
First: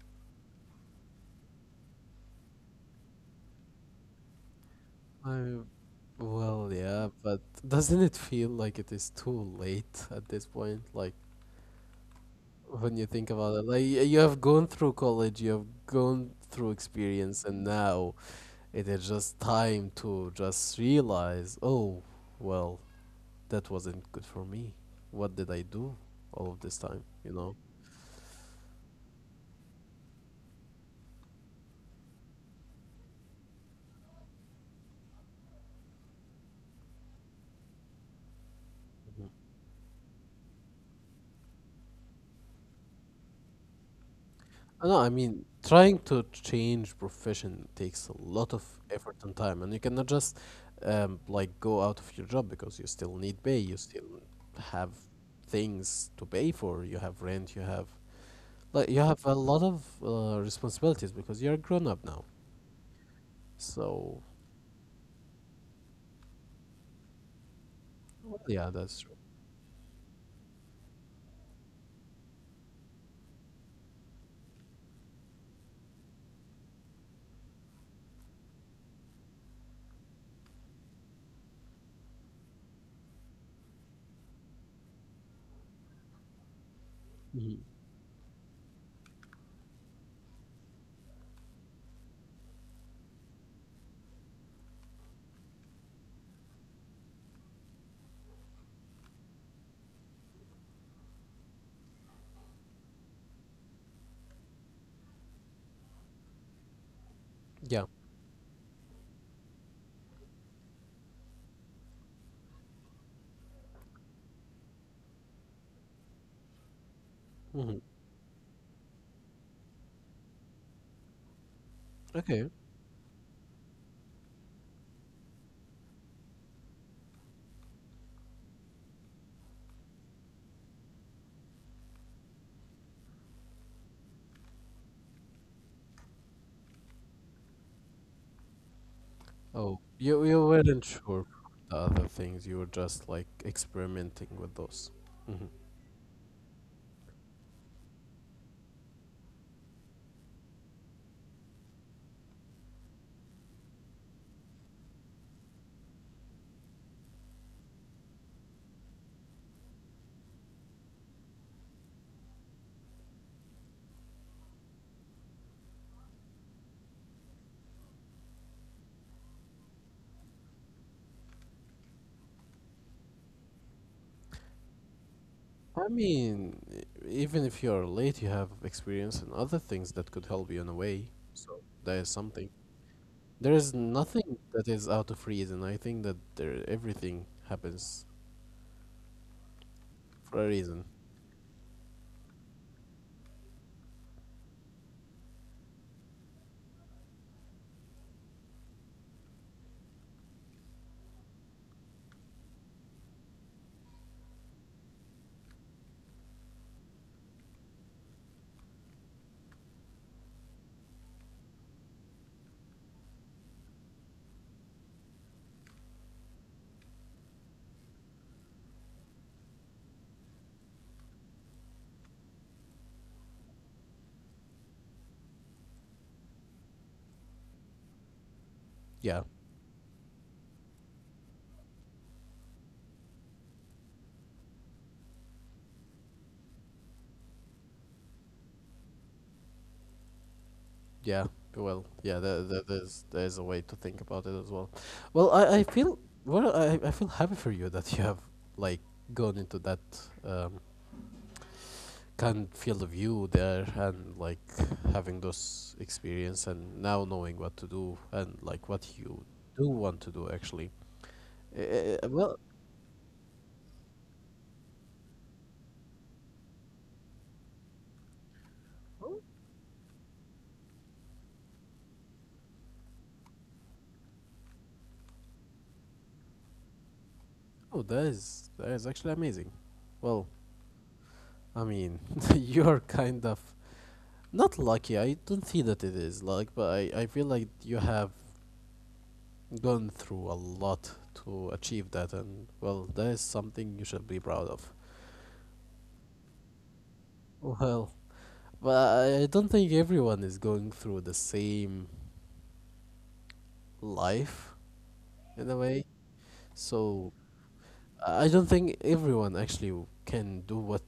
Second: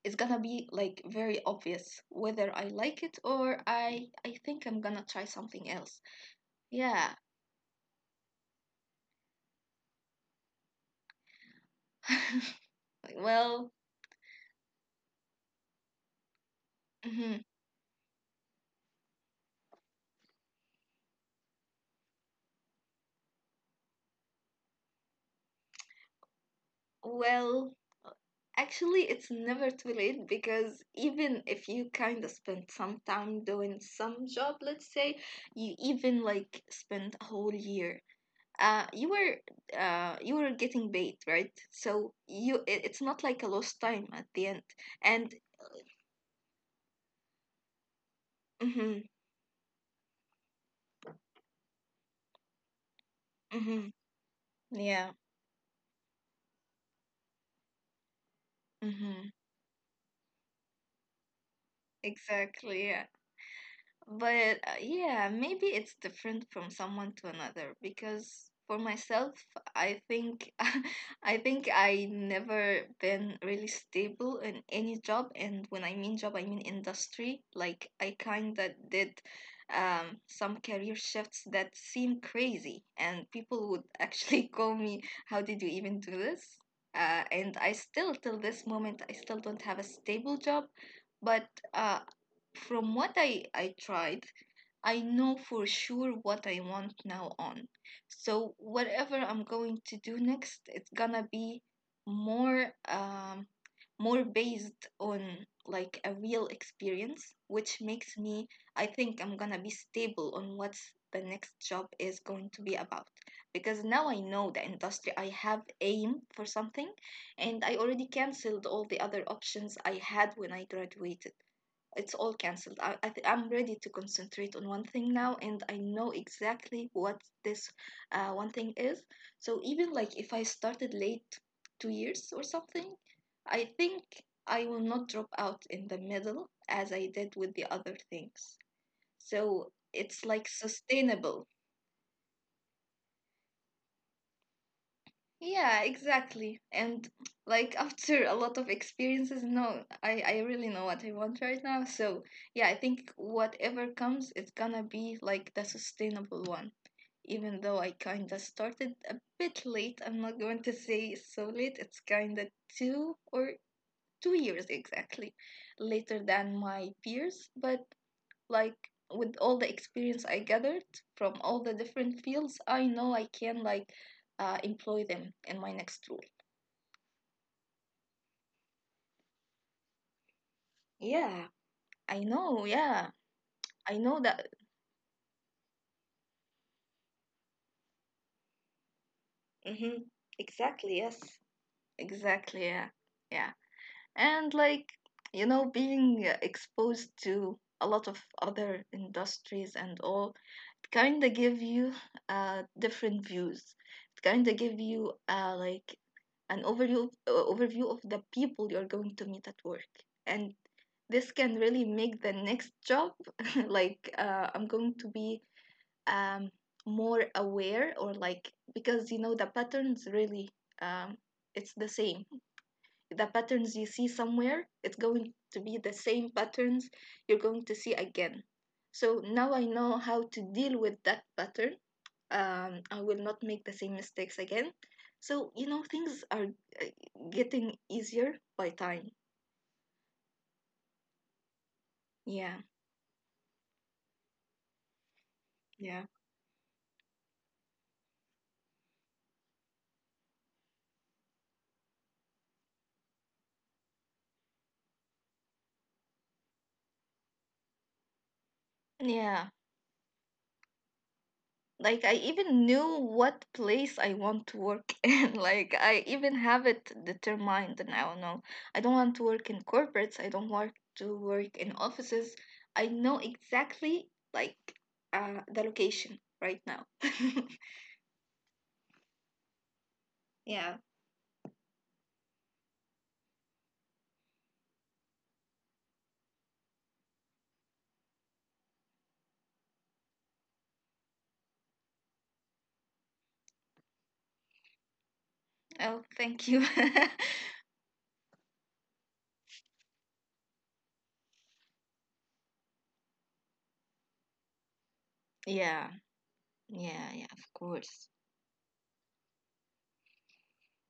it's gonna be like very obvious whether I like it, or I think I'm gonna try I, something else. well, yeah, Yeah. but doesn't it feel like it is too late at this point? Like when you Like, think about it. well, Like you have gone through college, you have gone through mhm. experience, and now it is just time to just realize, oh, well, that wasn't good for me. What did I do all of this time? You know. Well, actually, it's never too late, because even if you kind of spend some time doing some job, let's say you even like spend a whole year. Uh, you Mhm. were you were getting paid, right? So it's not like a lost time at the end. No, I And mean, trying to change profession takes a lot of mm-hmm, effort and time, and you cannot just like go out of your job because you still need pay. You mm-hmm, still have yeah. things to pay for. You have rent. You have like you have Mm-hmm. a lot of responsibilities because you're grown up now. Exactly, yeah. So, But yeah, maybe it's different from someone to another, well, because yeah, for that's true. myself, I think I think I never been really stable in any job, and when I mean job, I mean industry. Like I kind of did some career shifts that seem crazy, and people would actually call me, "How did you even do this?" Hmm. And I still, till this moment, I still don't have a stable job, but uh, from what I tried, I know for sure what I want now on. So whatever I'm going to do next, it's gonna be more um more based on like a real experience, Yeah. which makes me, I think I'm gonna be stable on what the next job is going to be about. Because now I know the industry, I have aim for something, and Hmm. I already cancelled all the other options I had when I graduated. It's all Okay. cancelled. I'm ready to concentrate on one thing now, and I know exactly what this one thing is. So even like if I started late 2 years or something, I think I will not drop out in the middle as I did with the other things. Oh, So you it's you like weren't sure sustainable. about the other things. You were just like experimenting with those. Hmm. Yeah, exactly. And like after a lot of experiences, no, I really know what I want right now. So yeah, I think whatever comes, it's gonna be like the sustainable one. Even though I kinda started a bit late, I'm not going to say so late. It's kinda 2 or 2 years exactly later than my peers, but like with all the experience I gathered from all the different fields, I know I can like employ them in my I next role. mean, even if you're late, you have experience in other things that could help you in a way. Yeah. So that is I something. know, yeah, There is I know nothing that. that is out of reason. I think that there everything happens Mm-hmm. for a reason. Exactly. Yes. Exactly, yeah, yeah, and like, you know, being exposed to a lot of other industries and all, kind of give you different views. It kind of give you an overview, overview of the people you're going to meet at work. And this can really make the next job like I'm going to be um more aware, or like, because you know the patterns really, um it's the same. The patterns you see somewhere, it's going to be the same patterns you're going to see again. Yeah. So now I know how to deal with that pattern. I will not make the same mistakes again. So, you know, things are getting easier by time. Yeah, well, yeah, there, there, Yeah, there's there's a way to think about it as well. Well, I, I feel yeah. well, I feel happy for you that you have like gone into that um, kind of field of view there and like having those experience and now knowing what to do and like what you Yeah. do want to do actually. Uh, Like I well, even knew what place I want to work in. Like I even have it determined now. No, I don't want to work in corporates. I don't want to work in offices. I know exactly like the location right now. oh, that is actually amazing. Well, Yeah. I mean, you're kind of not lucky. I don't see that it is like, but I feel like you have gone through a lot to achieve that, and well, that is something you should be proud of. Oh, thank you. Well, but I don't think everyone is going through the same life in a way, Yeah. Yeah. so Yeah. Of course. I don't think everyone actually can do what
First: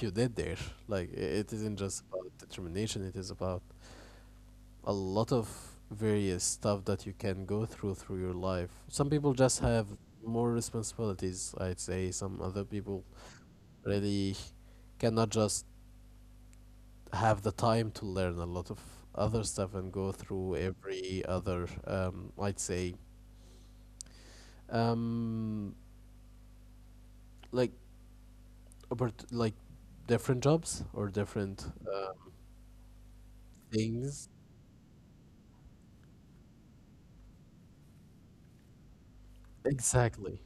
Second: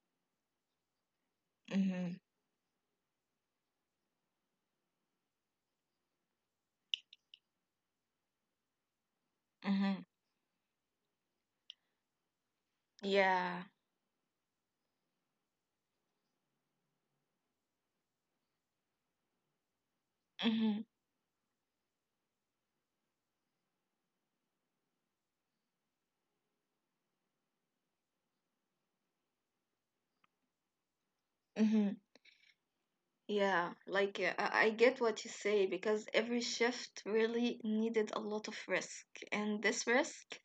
you did there. Like, it isn't just Mhm. about determination, it is about a lot of various stuff that you can go through through your life. Some people just have Mhm. more responsibilities, I'd say, some other people Yeah. really cannot just have the time to learn a lot of other stuff and go through Mhm. every other I'd say um like like different jobs or different Mhm. Yeah, like things I get what you say, because every shift really needed a lot of risk, and this risk, exactly.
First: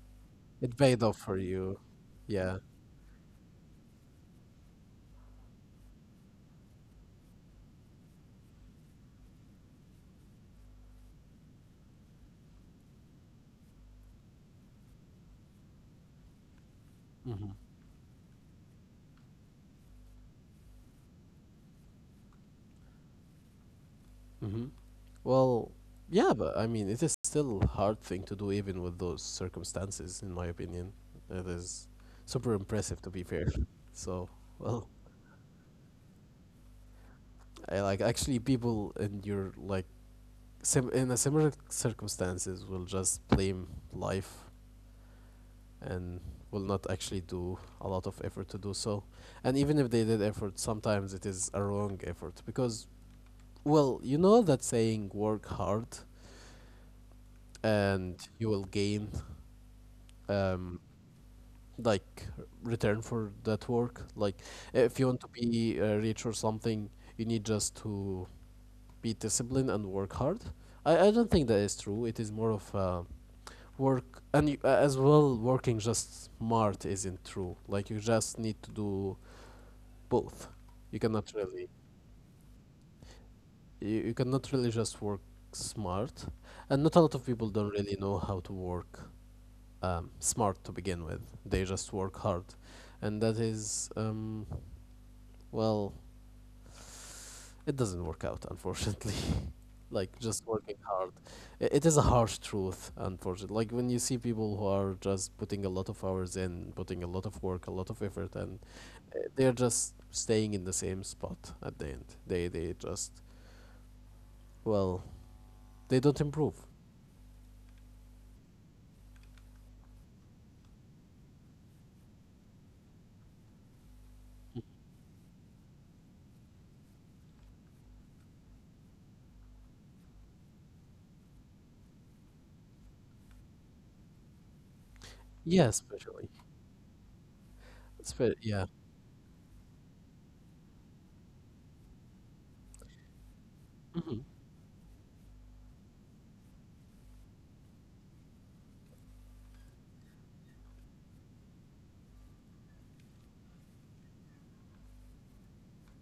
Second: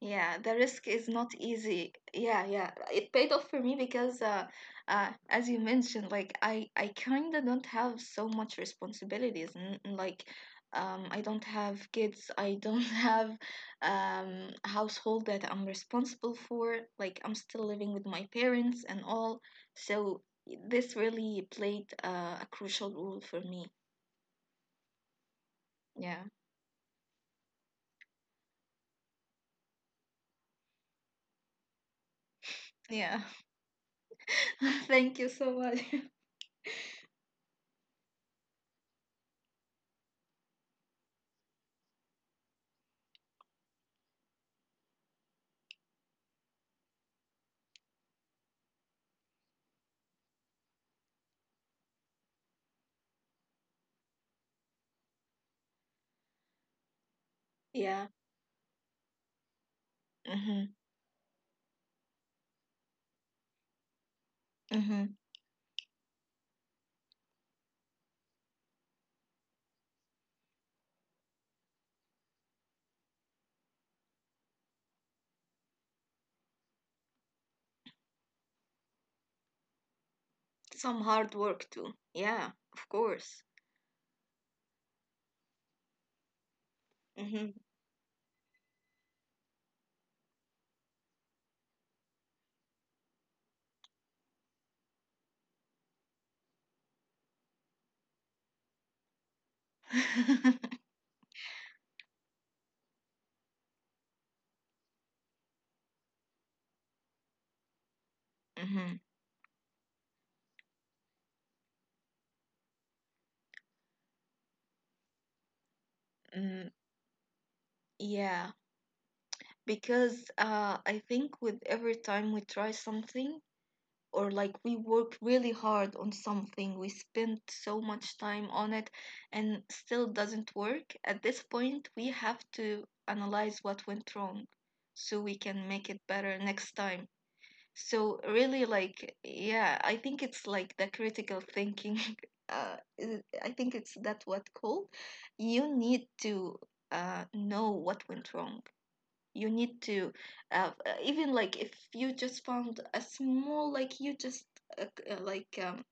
yeah, the It risk paid is off not for you, easy. Yeah, yeah. yeah. It paid off for me, because as you mentioned, like I kind of don't have so much responsibilities, and like I don't have kids. I don't have household that I'm responsible for. Like I'm Hmm. still living with my parents and all. So this really played a crucial role for me. Hmm. Well, yeah, Yeah. but I mean it is still a hard thing to do even with those circumstances in my opinion. It is super impressive to be Yeah. fair. So, well, Thank you so much. I, like actually people in your like in a similar circumstances will just blame life and will not actually do a lot of effort to do so, and even if they did effort sometimes it is a wrong effort because well you know that saying work hard and Yeah. you will gain um Mm-hmm. like return for that work. Like if you want Mm-hmm. to be rich or something, you need just to be disciplined and work hard. I don't think that is true. It is more of work, and you, as well working just smart isn't true. Like you just need to do both. You Some cannot hard really work too. Yeah, of course. you cannot really just work smart, and not a lot of people Hmm. don't really know how to work smart to begin with. They just work hard, and that is well, it doesn't work out, unfortunately. Like just working hard. It is a harsh truth, unfortunately. Like when you see people who are just putting a lot of hours in, putting a lot of work, a lot of effort, and Hmm. They're just staying in the same spot at the end. They just well they don't improve. Mm, yeah, because I think with every time we try something, or like we work really hard on something, we spend so much time on it, and still doesn't work, at this point we have to analyze what went wrong, so we Yeah, can make it especially. better next time. So Yeah. really, like, yeah, I think it's like the critical thinking. I think it's Hmm. that what called. You need to know what went wrong. You need to even like if you just found a small, like you just uh, uh, like um,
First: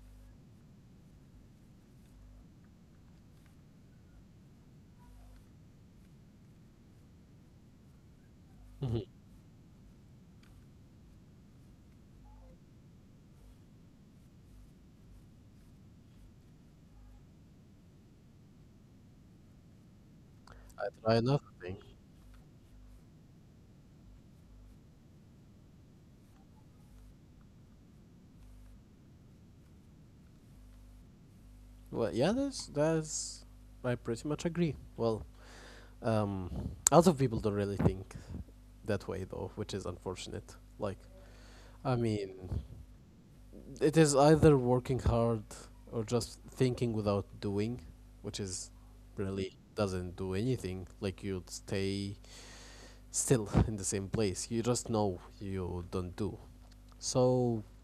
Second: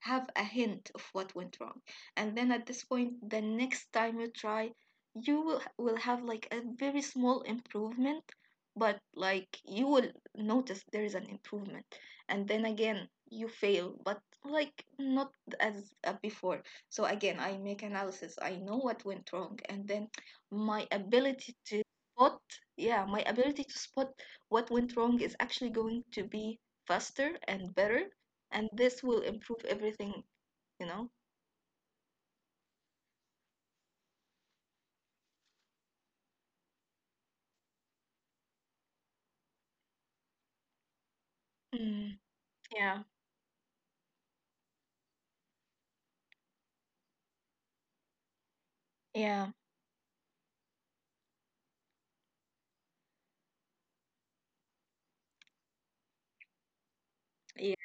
have a hint of what went wrong, and then at this point, the next time you try, you will have like a very small improvement, but Hmm. like you will notice there is an improvement. And then again you fail, but like not as before. So again I make analysis, I know what went wrong, and then my I try another ability thing. to spot, yeah, my ability to spot what went wrong is actually going to be faster and better, and this will improve everything, you know? Well, yeah, that's that's. I pretty much agree. Well, um, a lot of people don't really think that way though, which is unfortunate. Like, I Mm, mean, yeah, it is either working hard or just thinking without doing, which is yeah, really doesn't do anything. Like you'd stay still in the same place. You just know you don't do. So, yeah.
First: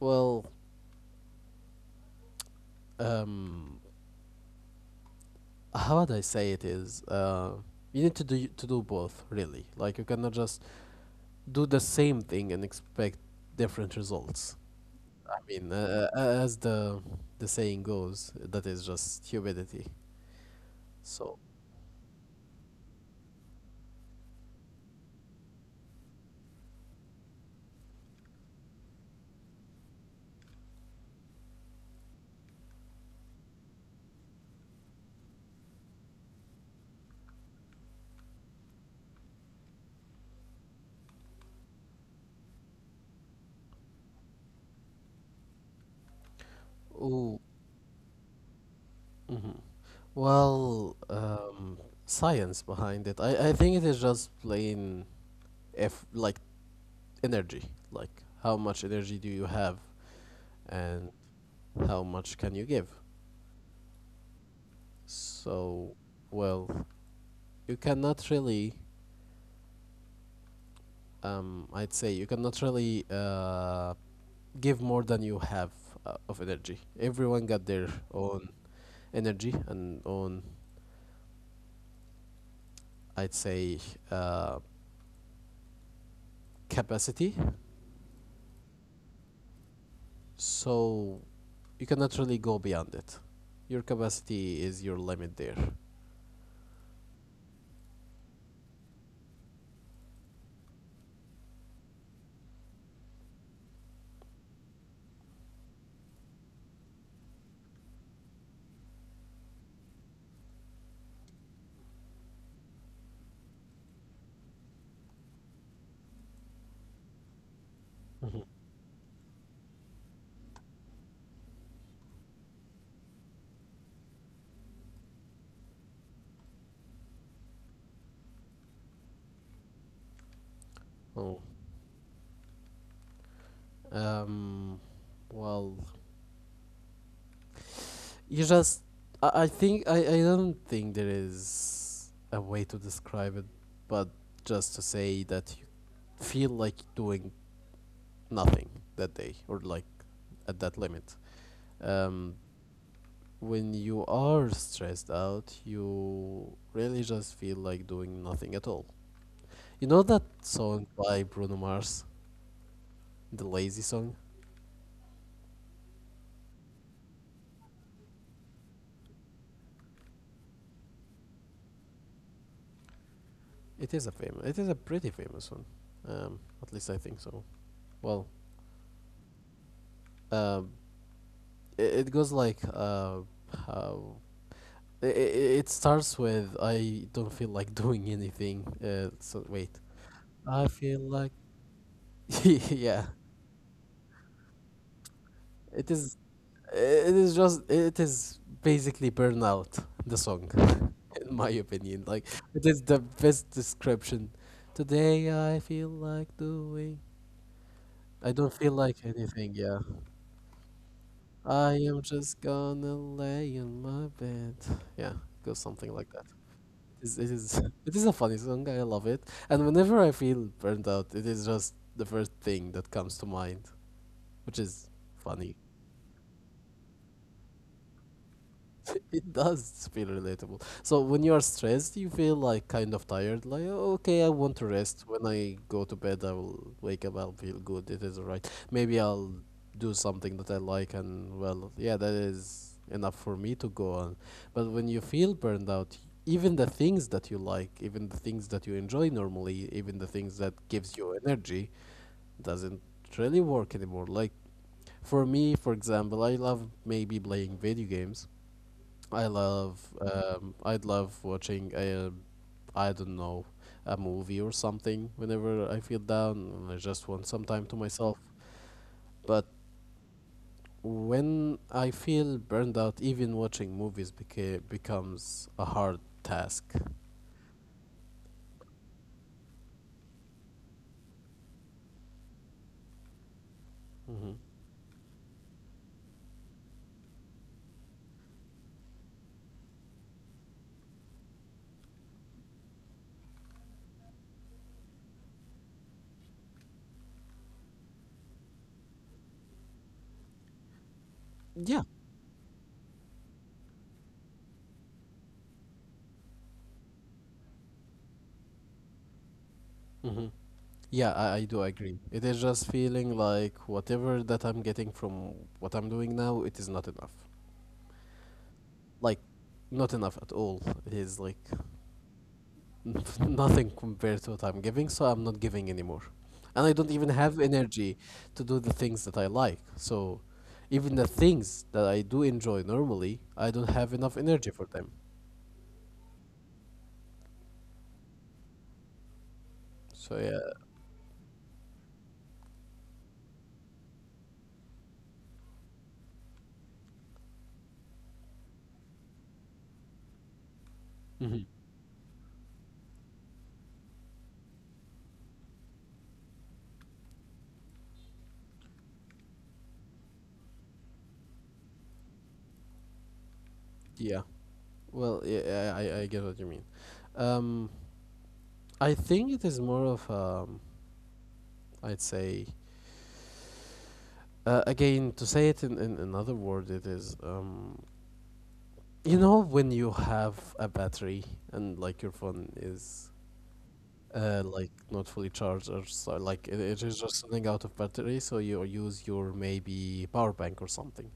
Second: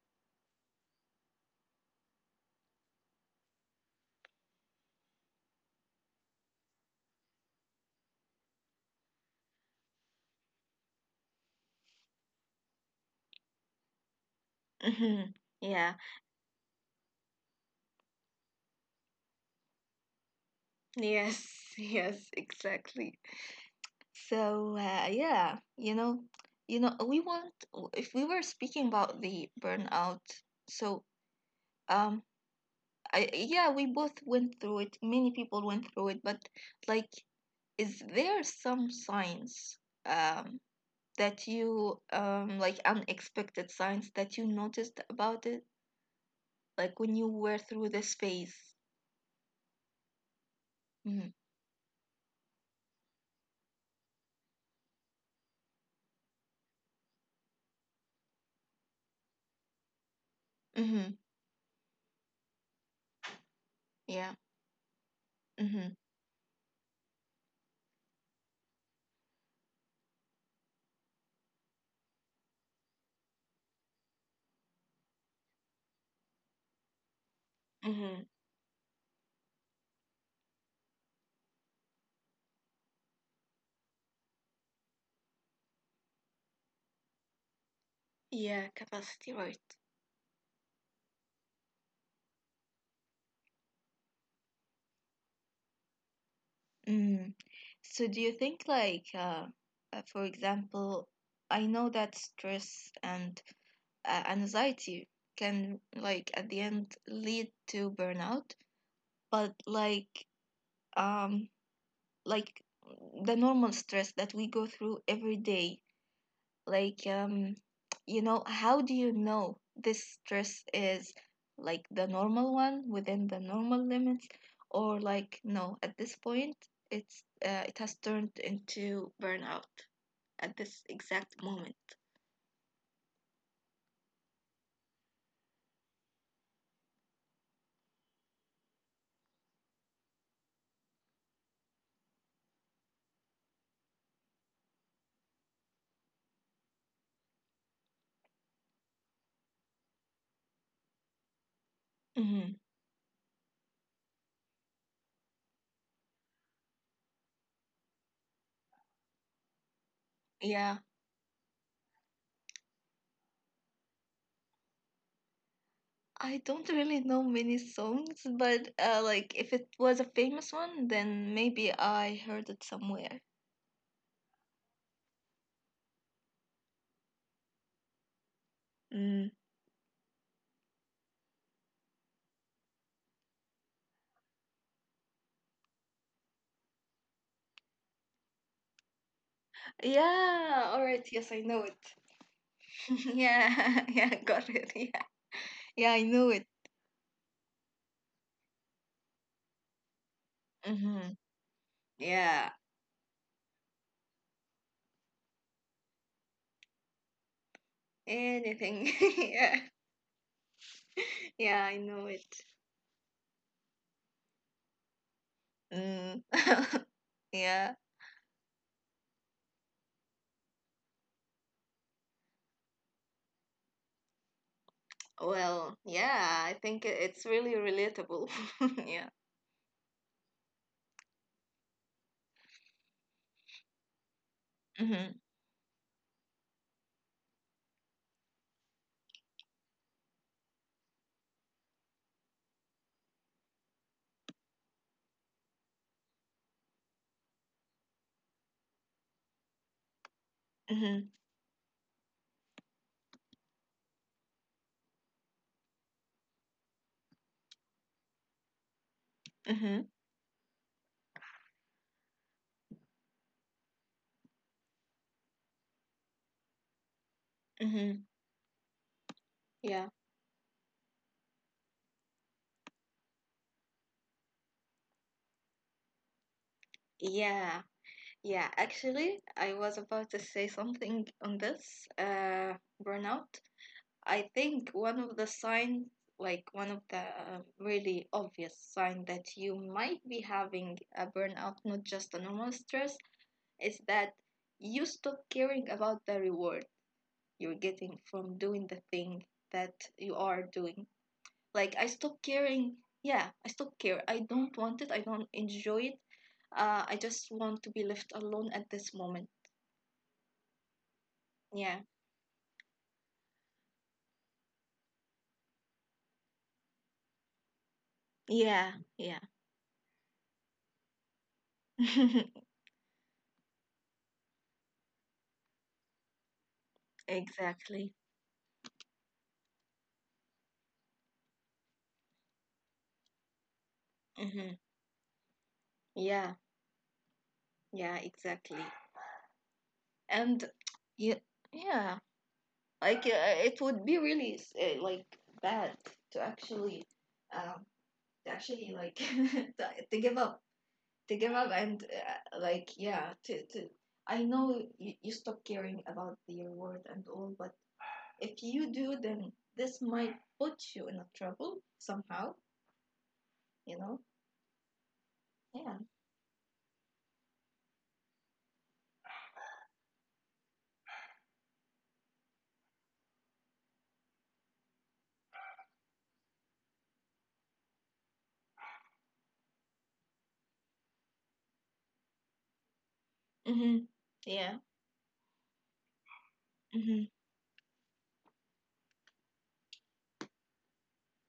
well, um, how would I say it is? You need to do both, really. Like you cannot just do the same thing and expect different results. Hmm. I mean, Yeah. As the saying goes, that is just stupidity. So, Yes, yes, exactly. So, yeah, you know, we want if we were speaking about the burnout, so um I yeah, we both went through it. Many people went through it, but like, is there some signs, um, that you like unexpected signs that you noticed about it, like when you ooh, were through the space? mhm. Well, Mm-hmm. Science behind it. I think it is just plain, if like energy, like how much energy do you have, and Mm-hmm. how much can you give. Yeah. Mm-hmm. So, well, you cannot really, I'd say you cannot really give more than you have of energy. Everyone got their Mm-hmm. own energy and own, I'd say, uh, capacity. Yeah, capacity, right. So you cannot really go beyond it. Your capacity is your limit there. Mm. So do you think like for example, I know that stress and anxiety can like at the end lead to burnout, but um like the normal stress that we go through every day, like you Mhm. know, how do you know this stress is like the normal one within the normal limits, or like no, at this point it's it has turned into burnout at this Oh, exact moment? um, well, you just. I think I don't think there is a way to describe it, but just to say that you feel like doing nothing that day or like at that limit. Um, Hmm. when you are stressed out, you really just feel like doing nothing at all. You know that Yeah, song by Bruno Mars, the Lazy Song? I don't really know many songs, but like if it was a famous one, then maybe I heard it somewhere. It is a pretty famous one. At least I think so. Well, Mm. um, it goes like how it starts with I don't feel like doing anything. So wait, Yeah, I all right. feel Yes, I like know it. yeah. Yeah. Yeah, got it. Yeah, yeah, It I is know it. Just it is basically burnout the song Mm-hmm. in my opinion. Like Yeah, it is the best description. Today I feel like doing, I don't feel anything. like Yeah, anything, yeah. yeah, I I know am it. just gonna lay in my bed, yeah. Goes something like Mm. that. It is Yeah. it is a funny song. I love it, and whenever I feel burned out it is just the first thing that comes to mind, which is funny. Well, yeah, I think it's really relatable. Yeah. It does feel relatable. So when you are stressed, you feel like kind of tired, like "Oh, okay, I want to Mm-hmm. rest. When I go to bed, I will wake up, I'll feel good. It is alright. Maybe I'll do something that I like, and well, yeah, that is enough for me to go on." But when you feel burned out, even the things that you like, even the things that you enjoy normally, even the things that gives Mm-hmm. you energy, doesn't really work anymore. Like for me, for example, I love maybe playing video games. I Mm-hmm. love I'd love watching a, I don't know, a movie or something whenever I feel down and I just want some time to Mm-hmm. myself. But Yeah. when I feel burned out, even watching movies becomes a hard task. Yeah. Yeah. Actually, I was about to say something on this burnout. I Hmm. think one of the signs, like one of the really obvious sign that you might be having a burnout, not just a normal stress, is that you stop caring about the reward you're getting from doing the thing that you are doing. Like I Yeah. stop caring. Yeah, I stop care. I don't want it. I don't enjoy it. I just want to be left alone at this moment. Hmm. Yeah, I do Yeah. agree. It is just feeling like whatever that I'm getting from what I'm doing now, it is not enough. Yeah. Yeah. Like, not enough at all. It is like nothing compared to what I'm giving, so I'm not giving anymore. And I don't even have exactly. energy to do the things that I like. So even the things that I do enjoy normally, I don't have enough Mm-hmm. energy for them. Yeah. Yeah, exactly. So And yeah. yeah, yeah, like It would be really like bad to actually, um, to actually like to give up, to give up, Hmm. and like yeah, to to. I know you stop caring about your word and all, but if you do, then this might put you in a trouble somehow. You know? Yeah. Well, Yeah. yeah, I get what you mean. Um, I think it is more of, I'd say, again, to say it in another word, it is, you know, when you have a battery and like your phone is Mhm. Yeah. like not fully charged, or so like it Mhm. is just running out of battery, so you use your maybe power bank or something.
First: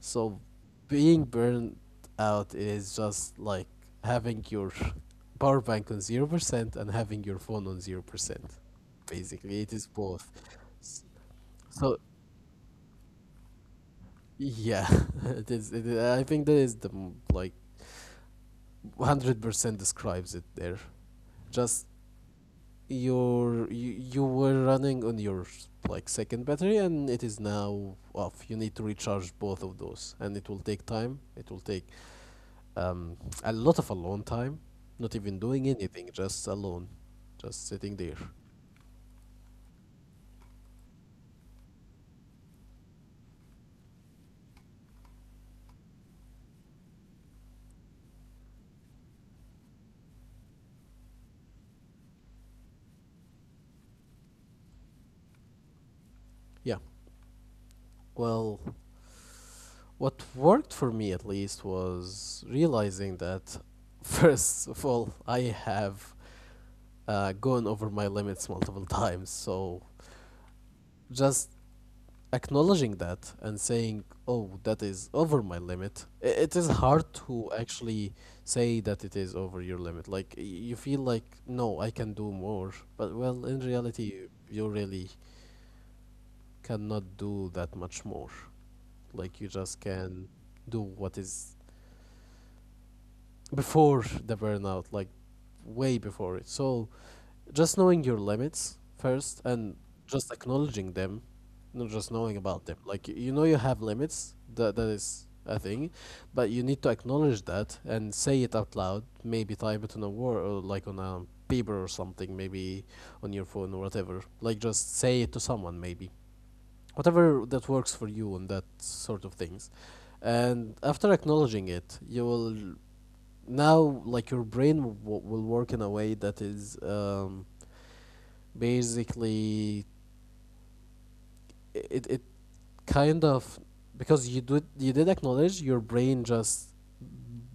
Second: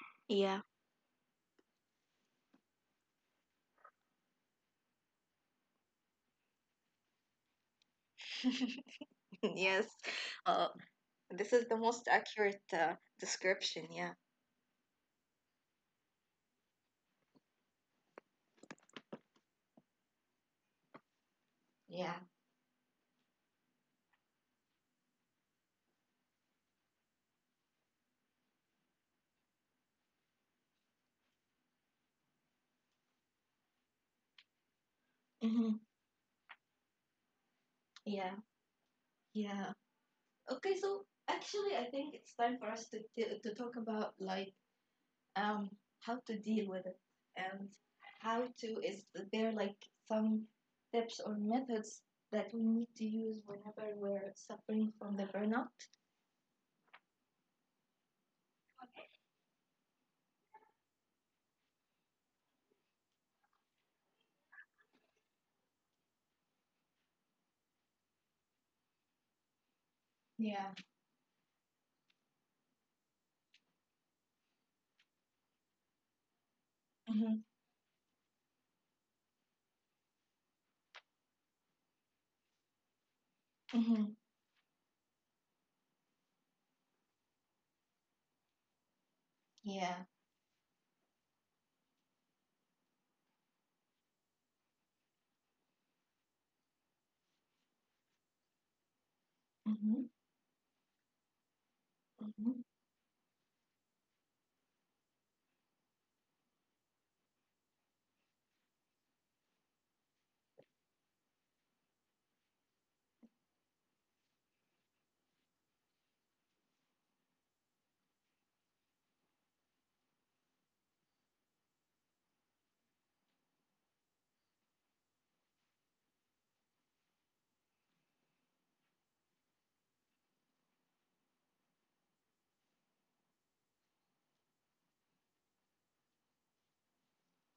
So Yeah. being burned out is just like having your power bank on 0% and having your phone on 0%. Basically, it is Yes. both. Uh, S- this is the So most accurate description. Yeah. yeah, I think that is the like 100% describes it there. Just Yeah. you were running on your like second battery and it is now off. You need to recharge both of those, and it will take time. It will take um, a lot of alone time, not even doing Hmm. anything, just alone, just sitting there, Yeah. Yeah. Okay, so actually, I think it's time for us to to talk about like um how to deal with it and how to is there like some tips or methods that we need to use whenever we're suffering from the burnout. yeah. Well, what worked for me at least was realizing that first of all I have gone over my limits multiple times. So Yeah. just acknowledging that and saying, "Oh, that is over my limit," it is hard to Mhm. actually say that it is over your limit. Like you feel like, "No, I can do more," but well, in reality, Mhm. you really cannot do that much more. Like you just Yeah. can do what is before the burnout, like way before it. So just knowing your limits first and Mhm. just acknowledging them, not just knowing Mhm. about them. Like, you know you have limits, that is a thing, but you need to acknowledge that and say it out loud. Maybe type it on a word or like on a paper or something, maybe on your phone or whatever. Like, just say it to someone, maybe whatever that works for you and that sort of things. And after acknowledging it, you will now, like, your brain will work in a way that is basically, it kind of, because you did acknowledge, your brain just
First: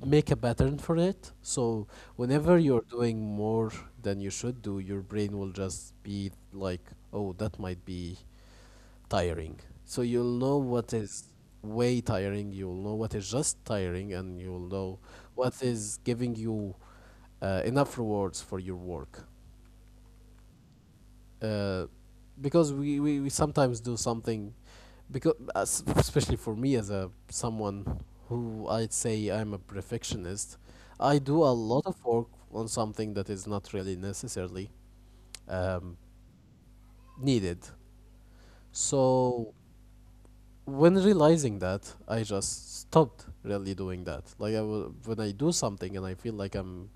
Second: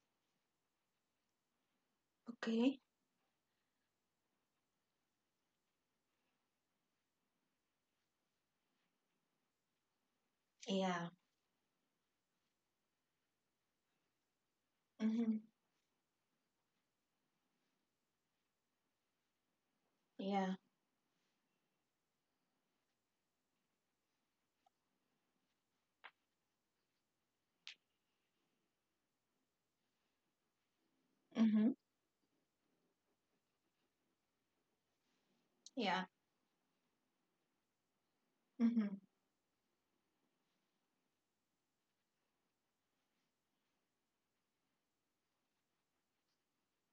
make a pattern for it. So whenever Okay. you're doing more than you should do, your brain will just be like, oh, that might be tiring. So you'll know what Yeah. is way tiring, you'll know what is just tiring, and you'll know Mhm. what is giving you enough rewards for your work. Yeah. uh, because we sometimes do something because, as, especially for me, as a someone who, I'd say, I'm a perfectionist, I do a Mhm. lot of work on something that is not really necessarily um, Yeah. needed. Mhm. So when realizing that, I just stopped really doing that. Like, I when I do something and I feel like I'm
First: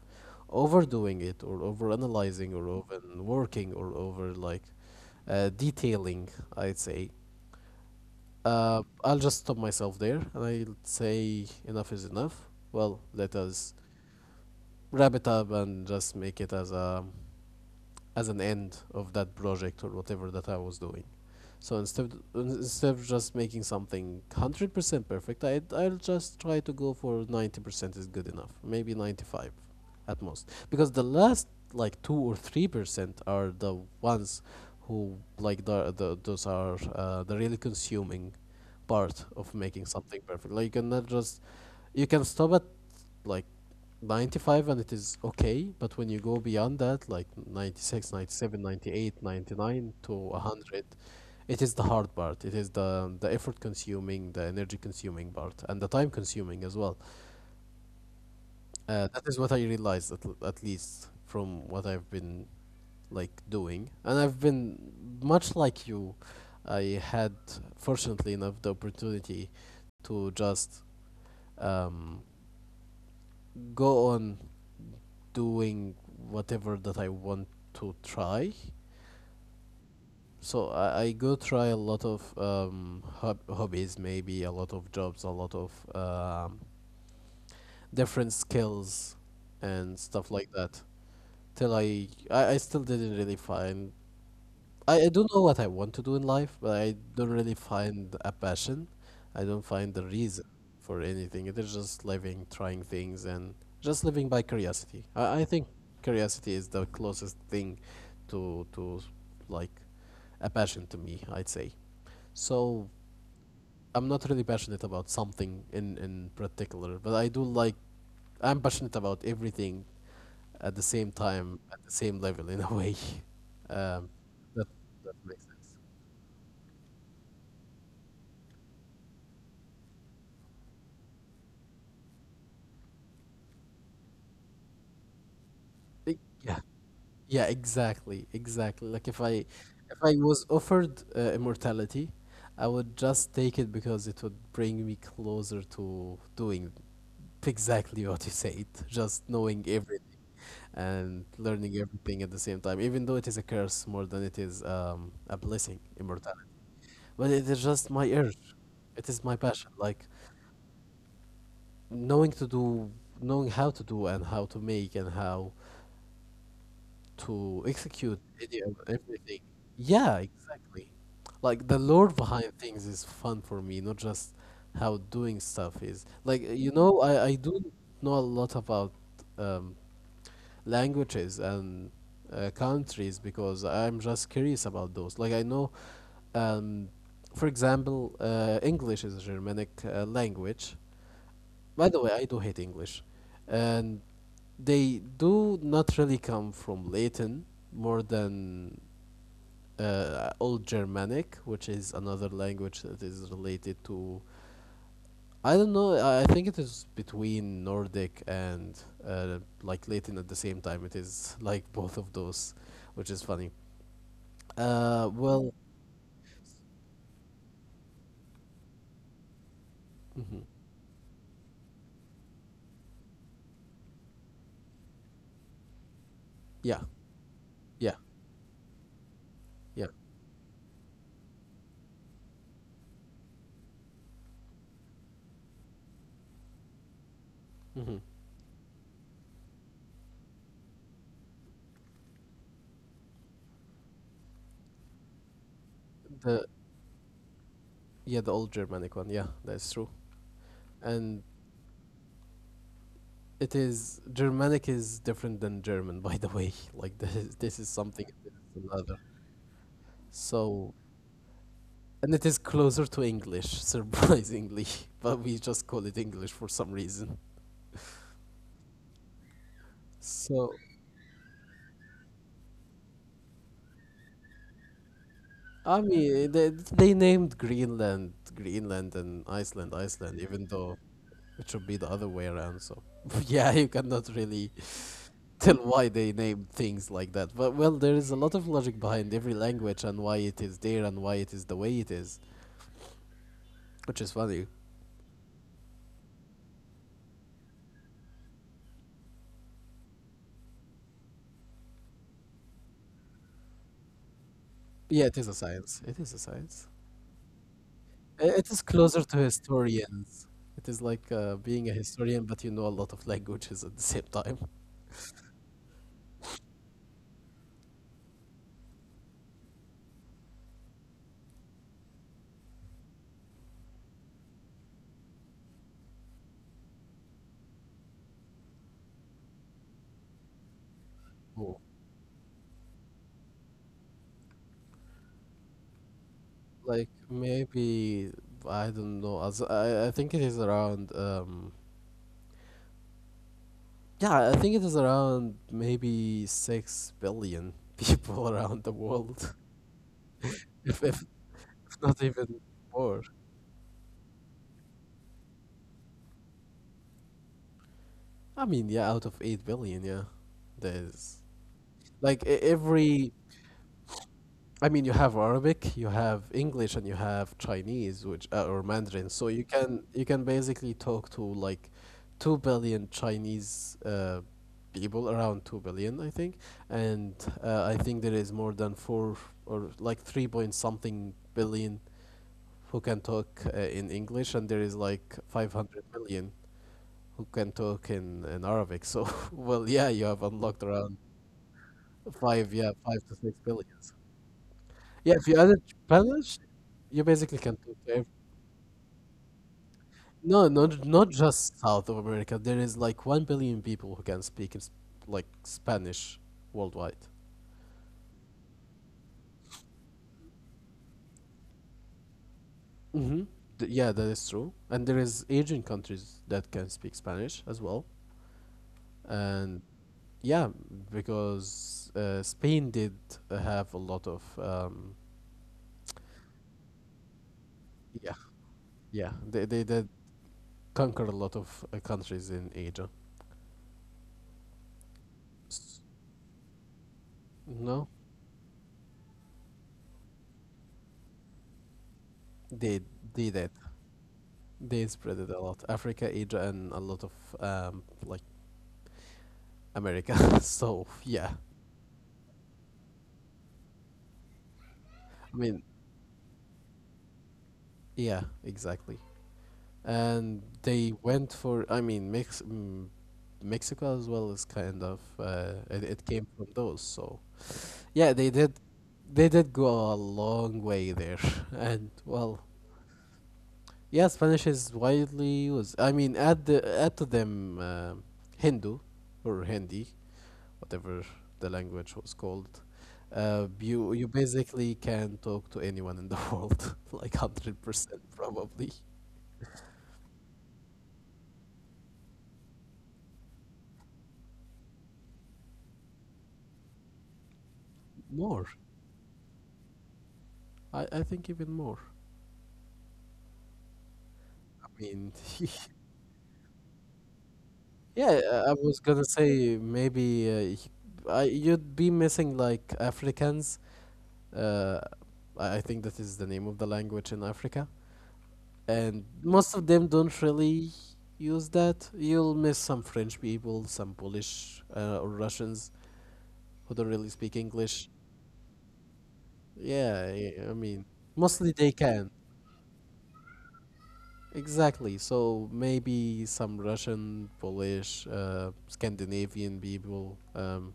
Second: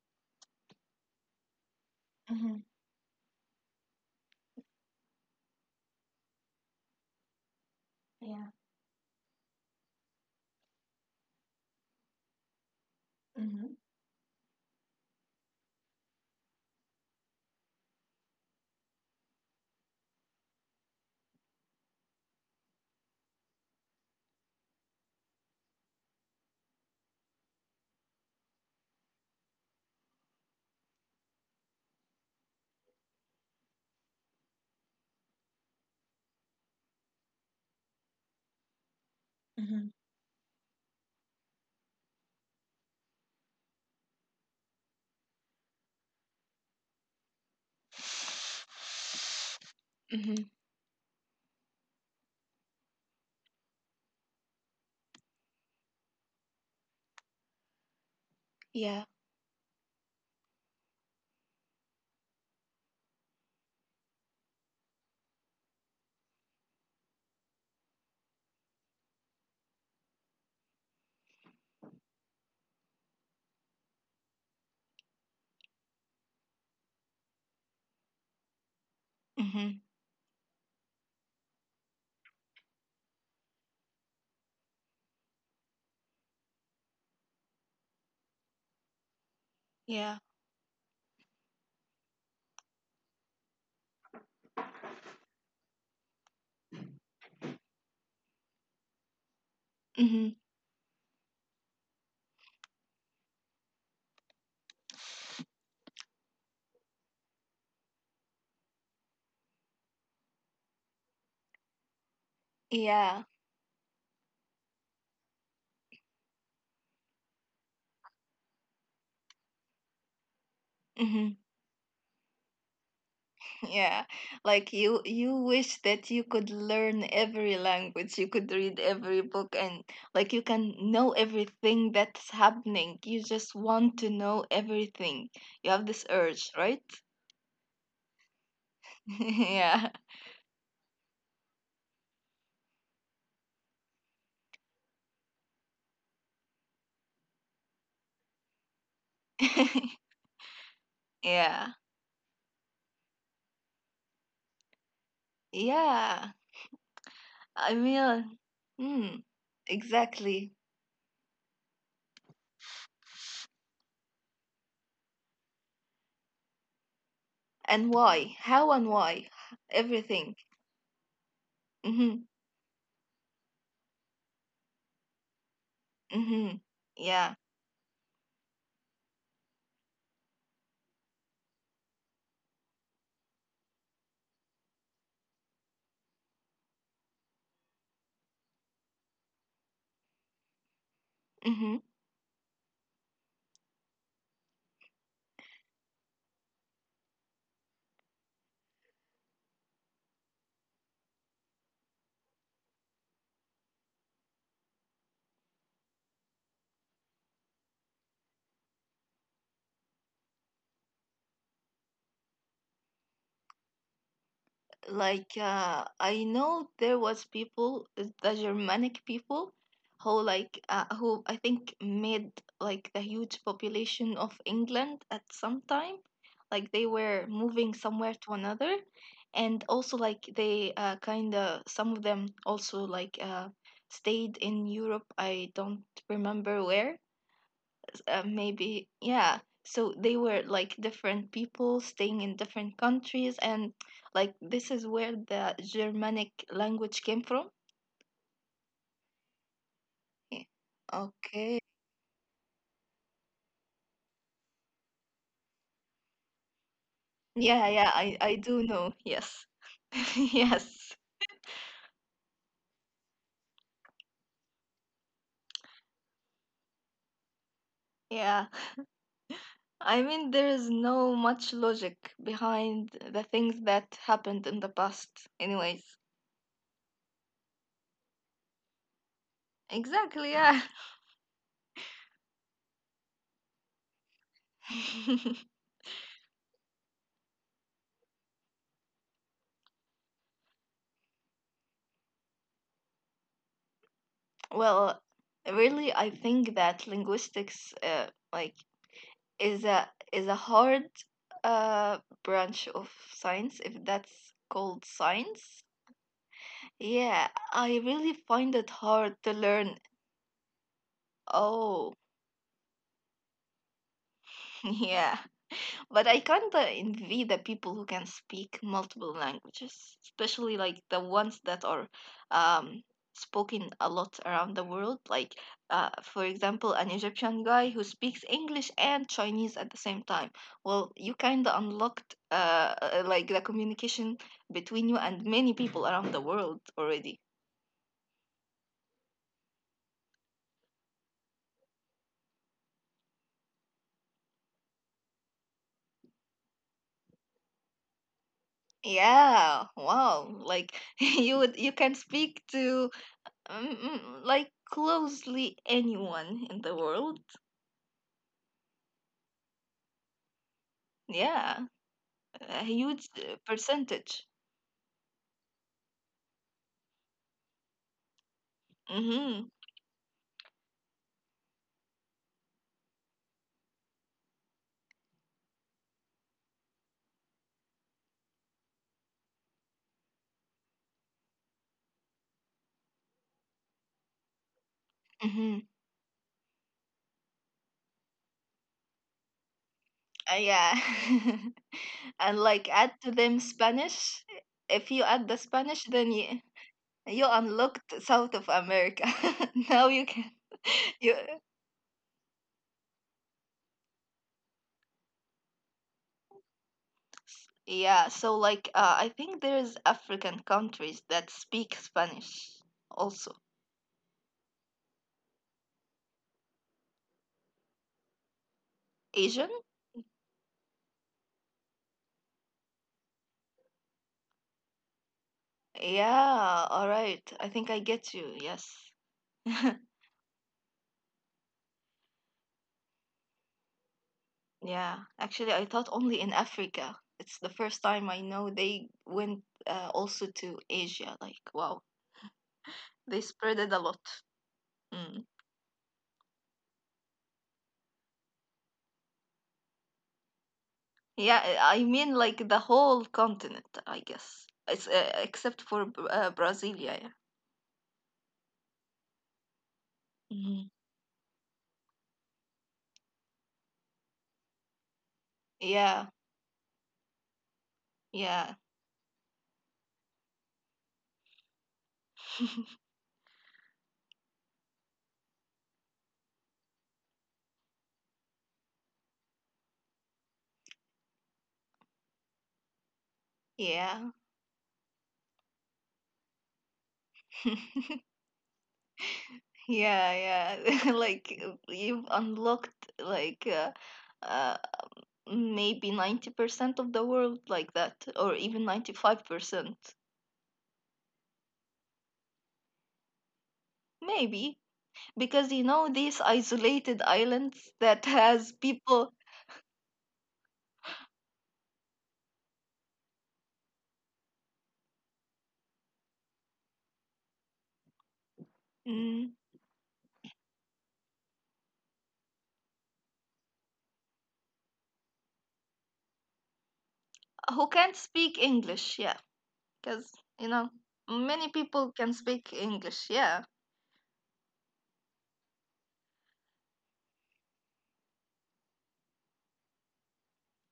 overdoing it or over analyzing Mhm. or over working or over like detailing, I'd say. Yeah. I'll just stop myself there and I'll say enough is enough. Well, let us Mhm. wrap it up and just make it as a as an end of that project or whatever that I was doing. So instead of just making something 100% perfect, I'll just try to go for 90% is good enough, maybe 95, at most. Because the last like 2 or 3% are the ones who, like, the those are the really consuming part of making Mhm. something perfect. Like, you cannot just, you can stop at like 95 and it is okay, but when you go beyond that, like 96, 97, 98, 99 to Mhm. 100, it is the hard part, it is the effort consuming, the energy consuming part, and the time consuming as well. Yeah. That is what I realized, at least from what I've been like doing. And I've been much like you. I had fortunately enough the opportunity to just um, go on doing whatever that I want to try. Mhm. So I go try a lot of hobbies, maybe a lot of jobs, a lot of different skills and Yeah. stuff like that. Till I still didn't really find, I don't know what I want to do in life, but I don't really find a passion. I don't find the Mhm. reason for anything. It is just living, trying things, and just living by curiosity. I think curiosity is the closest thing to like a passion to me, I'd say. So Yeah. I'm not really passionate about something in particular, but I do, like, I'm passionate about everything at the same time Mhm. at the same level in a way. Um, Yeah. that Like that makes you sense. wish that you could learn every language, you could read every book, and like you can know everything that's happening. You just want to know everything. You have this Yeah, urge, right? yeah, exactly, exactly. Like, if I if yeah. I was offered immortality, I would just take it because it would bring me closer to doing exactly what you said, just knowing everything, and learning yeah. everything at the same time, even though it is a curse more than it is a blessing, immortality. Yeah. But it is just I my urge. mean, It is my mm, passion, like, exactly. knowing to do, knowing how to do and how to make and how to And execute why, any of how, and everything. why Yeah, everything. exactly. Like, the lore Mhm. behind things is fun for me, not just how doing stuff is. Like, Mhm. you know, I Yeah. do know a lot about um, languages and countries because I'm just curious about those. Like, I know, um, for example, English is a Germanic language. By Mhm. the way, I do hate English, and they do not really come from Latin more than Old Germanic, which is another language that is related to. I don't know. I think it is between Nordic and like Latin at the same time. It is like both of those, which is funny. Like Well, I know there was people the Germanic people who mhm. like who I think made like the huge population of England at some time, like Yeah, they were moving yeah, somewhere to another, and yeah. also like they kind of, some of them also like stayed in Europe. I don't remember where. Hmm. Maybe, yeah. So they were like different people staying in different countries, and like this is where the Germanic The, language came from. yeah, the Old Germanic one. Yeah, that's true. Yeah. And, Okay. it is, Germanic is different than German, by the way. Like, this is Yeah, yeah, something and i this i is do another. know, yes. So, yes. and it is closer to English, surprisingly, but we just call it English for some reason. Yeah, I mean, So, there is no much logic behind the things that happened in the past I anyways. mean, they named Greenland Greenland and Iceland Iceland, Exactly, even yeah. though it should be the other way around. So, yeah, you cannot really tell why they named things like that. But well, there is a lot of logic behind every language and why it is there and why it is the way it is, which is funny. Well, really, I think that linguistics like is a hard branch of science, if that's called Yeah, it is a science. science. It is a science. Yeah, I really It find is it closer to hard to learn. historians. It is like being a Oh, historian, but you know a lot of languages at the same time. yeah. But I kind of envy the people who can speak multiple languages, especially like the ones that are um, spoken a lot around the world. Like, for example, an Egyptian guy who speaks English and Chinese at the same time. Well, you kind Oh. of unlocked like the communication between you and many people around the world Like, already. maybe, I don't know. I think it is around. Yeah, I think it is around maybe 6 billion people around the world, Yeah, wow. Like if, you not can even speak to more. Like closely anyone in the world. I mean, yeah, out of 8 billion, yeah, there's Yeah, like a every, huge percentage. I mean, you have Arabic, you have English, and you have Chinese, which or Mandarin. So you Mm-hmm. can you can basically talk to like 2 billion Chinese people, around 2 billion, I think. And I think there is more than four or like three point something billion who can talk in English, and there is like five Mm-hmm. hundred million who can talk in Arabic. So well, yeah, you have unlocked Yeah. around And five, yeah, like add five to to six them billion. Spanish. If you Yeah, if you add the added Spanish, then Spanish, you basically you can talk to unlocked South of America. now you can. no, not not You, just South of America. There is like 1 billion people who can speak in, like, Spanish worldwide. yeah. So like, I think there's African countries that speak Spanish Mm-hmm. also. Yeah, that is true. And there is Asian countries that can speak Spanish as well. Asian. And yeah, because Spain did have a lot of Yeah. All right. I think I yeah, get you. Yes. yeah. They did conquer a lot of countries in Asia. Yeah, actually, I S- thought only in Africa. It's the No, first time I know they went also to Asia. Like, wow, they they they did. spread it a lot. They spread it Mm. a lot. Africa, Asia, and a lot of like, America. So yeah, Yeah, I mean, like the whole continent, I guess. It's I mean, except for Brasilia. Yeah. yeah, exactly. And Mhm. they went for, I mean, Mex mm, Mexico as well is kind of it Yeah. came from those. So yeah, Yeah. they did go a long way there. And well, yeah, Spanish is widely used. I mean, add to them Hindu or Hindi, whatever the language was called, you Yeah. basically can talk to anyone in the world, like, 100%, probably Yeah, yeah. Like you've unlocked like uh maybe 90% of the world like that, or more. even 95%. I think even more. Maybe I mean, because you know these isolated islands that yeah, I has was gonna people, say maybe I, you'd be missing like Africans. Uh, I think that is the name of the language in Africa, and mm, most of them don't really use that. You'll miss some French people, some Polish or Russians, who don't really speak who English. can't speak English. Yeah, Yeah, because you I know mean, many mostly they people can. can speak English. Yeah, Exactly. So maybe some Russian, Polish, Scandinavian people,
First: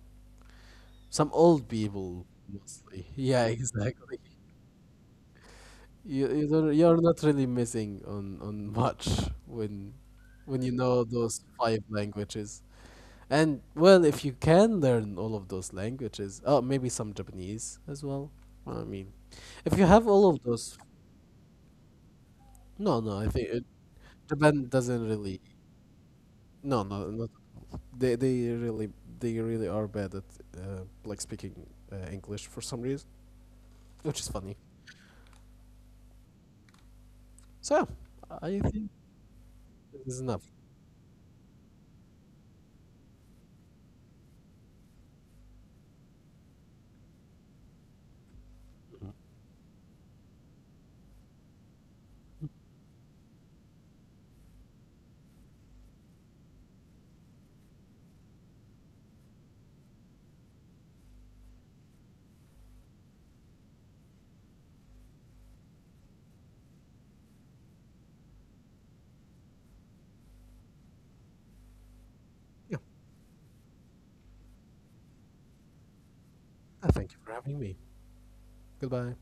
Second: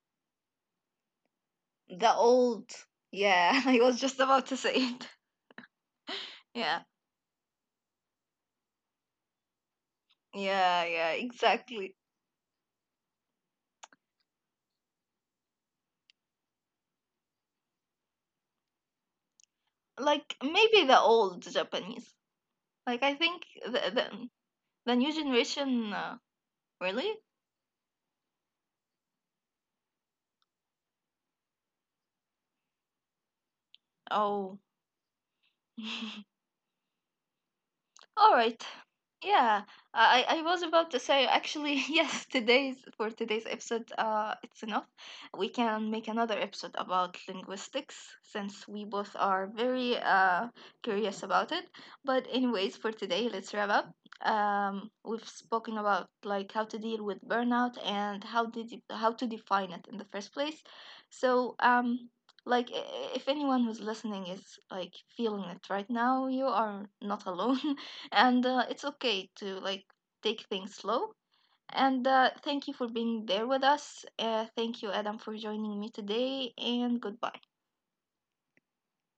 some old the people old. mostly. Yeah, Yeah, I was exactly. just about to say it. You don't, Yeah, you're not really missing on much when you yeah, know yeah, those five exactly. languages. And well, if you can learn all of those languages, oh, maybe some Japanese as well. I mean, if you have all Like of those, maybe the old Japanese. no, Like I no, I think think it, the the doesn't new really. generation. No, no, Really? not. They really, they really are bad at like, speaking English for some reason, which is funny. Oh. So All yeah, I right. think Yeah, this is enough. I was about to say actually, yes. Today's episode, it's enough. We can make another episode about linguistics, since we both are very curious about it. But anyways, for today, let's wrap up. We've spoken about like how to deal with burnout and how to define it in the first place. So like if anyone who's listening is like feeling it right now, you are not alone. And it's okay to like take things slow, and thank Yeah, you for being there with us, thank you, Adam, for joining me today, and thank you for goodbye. having me. Goodbye.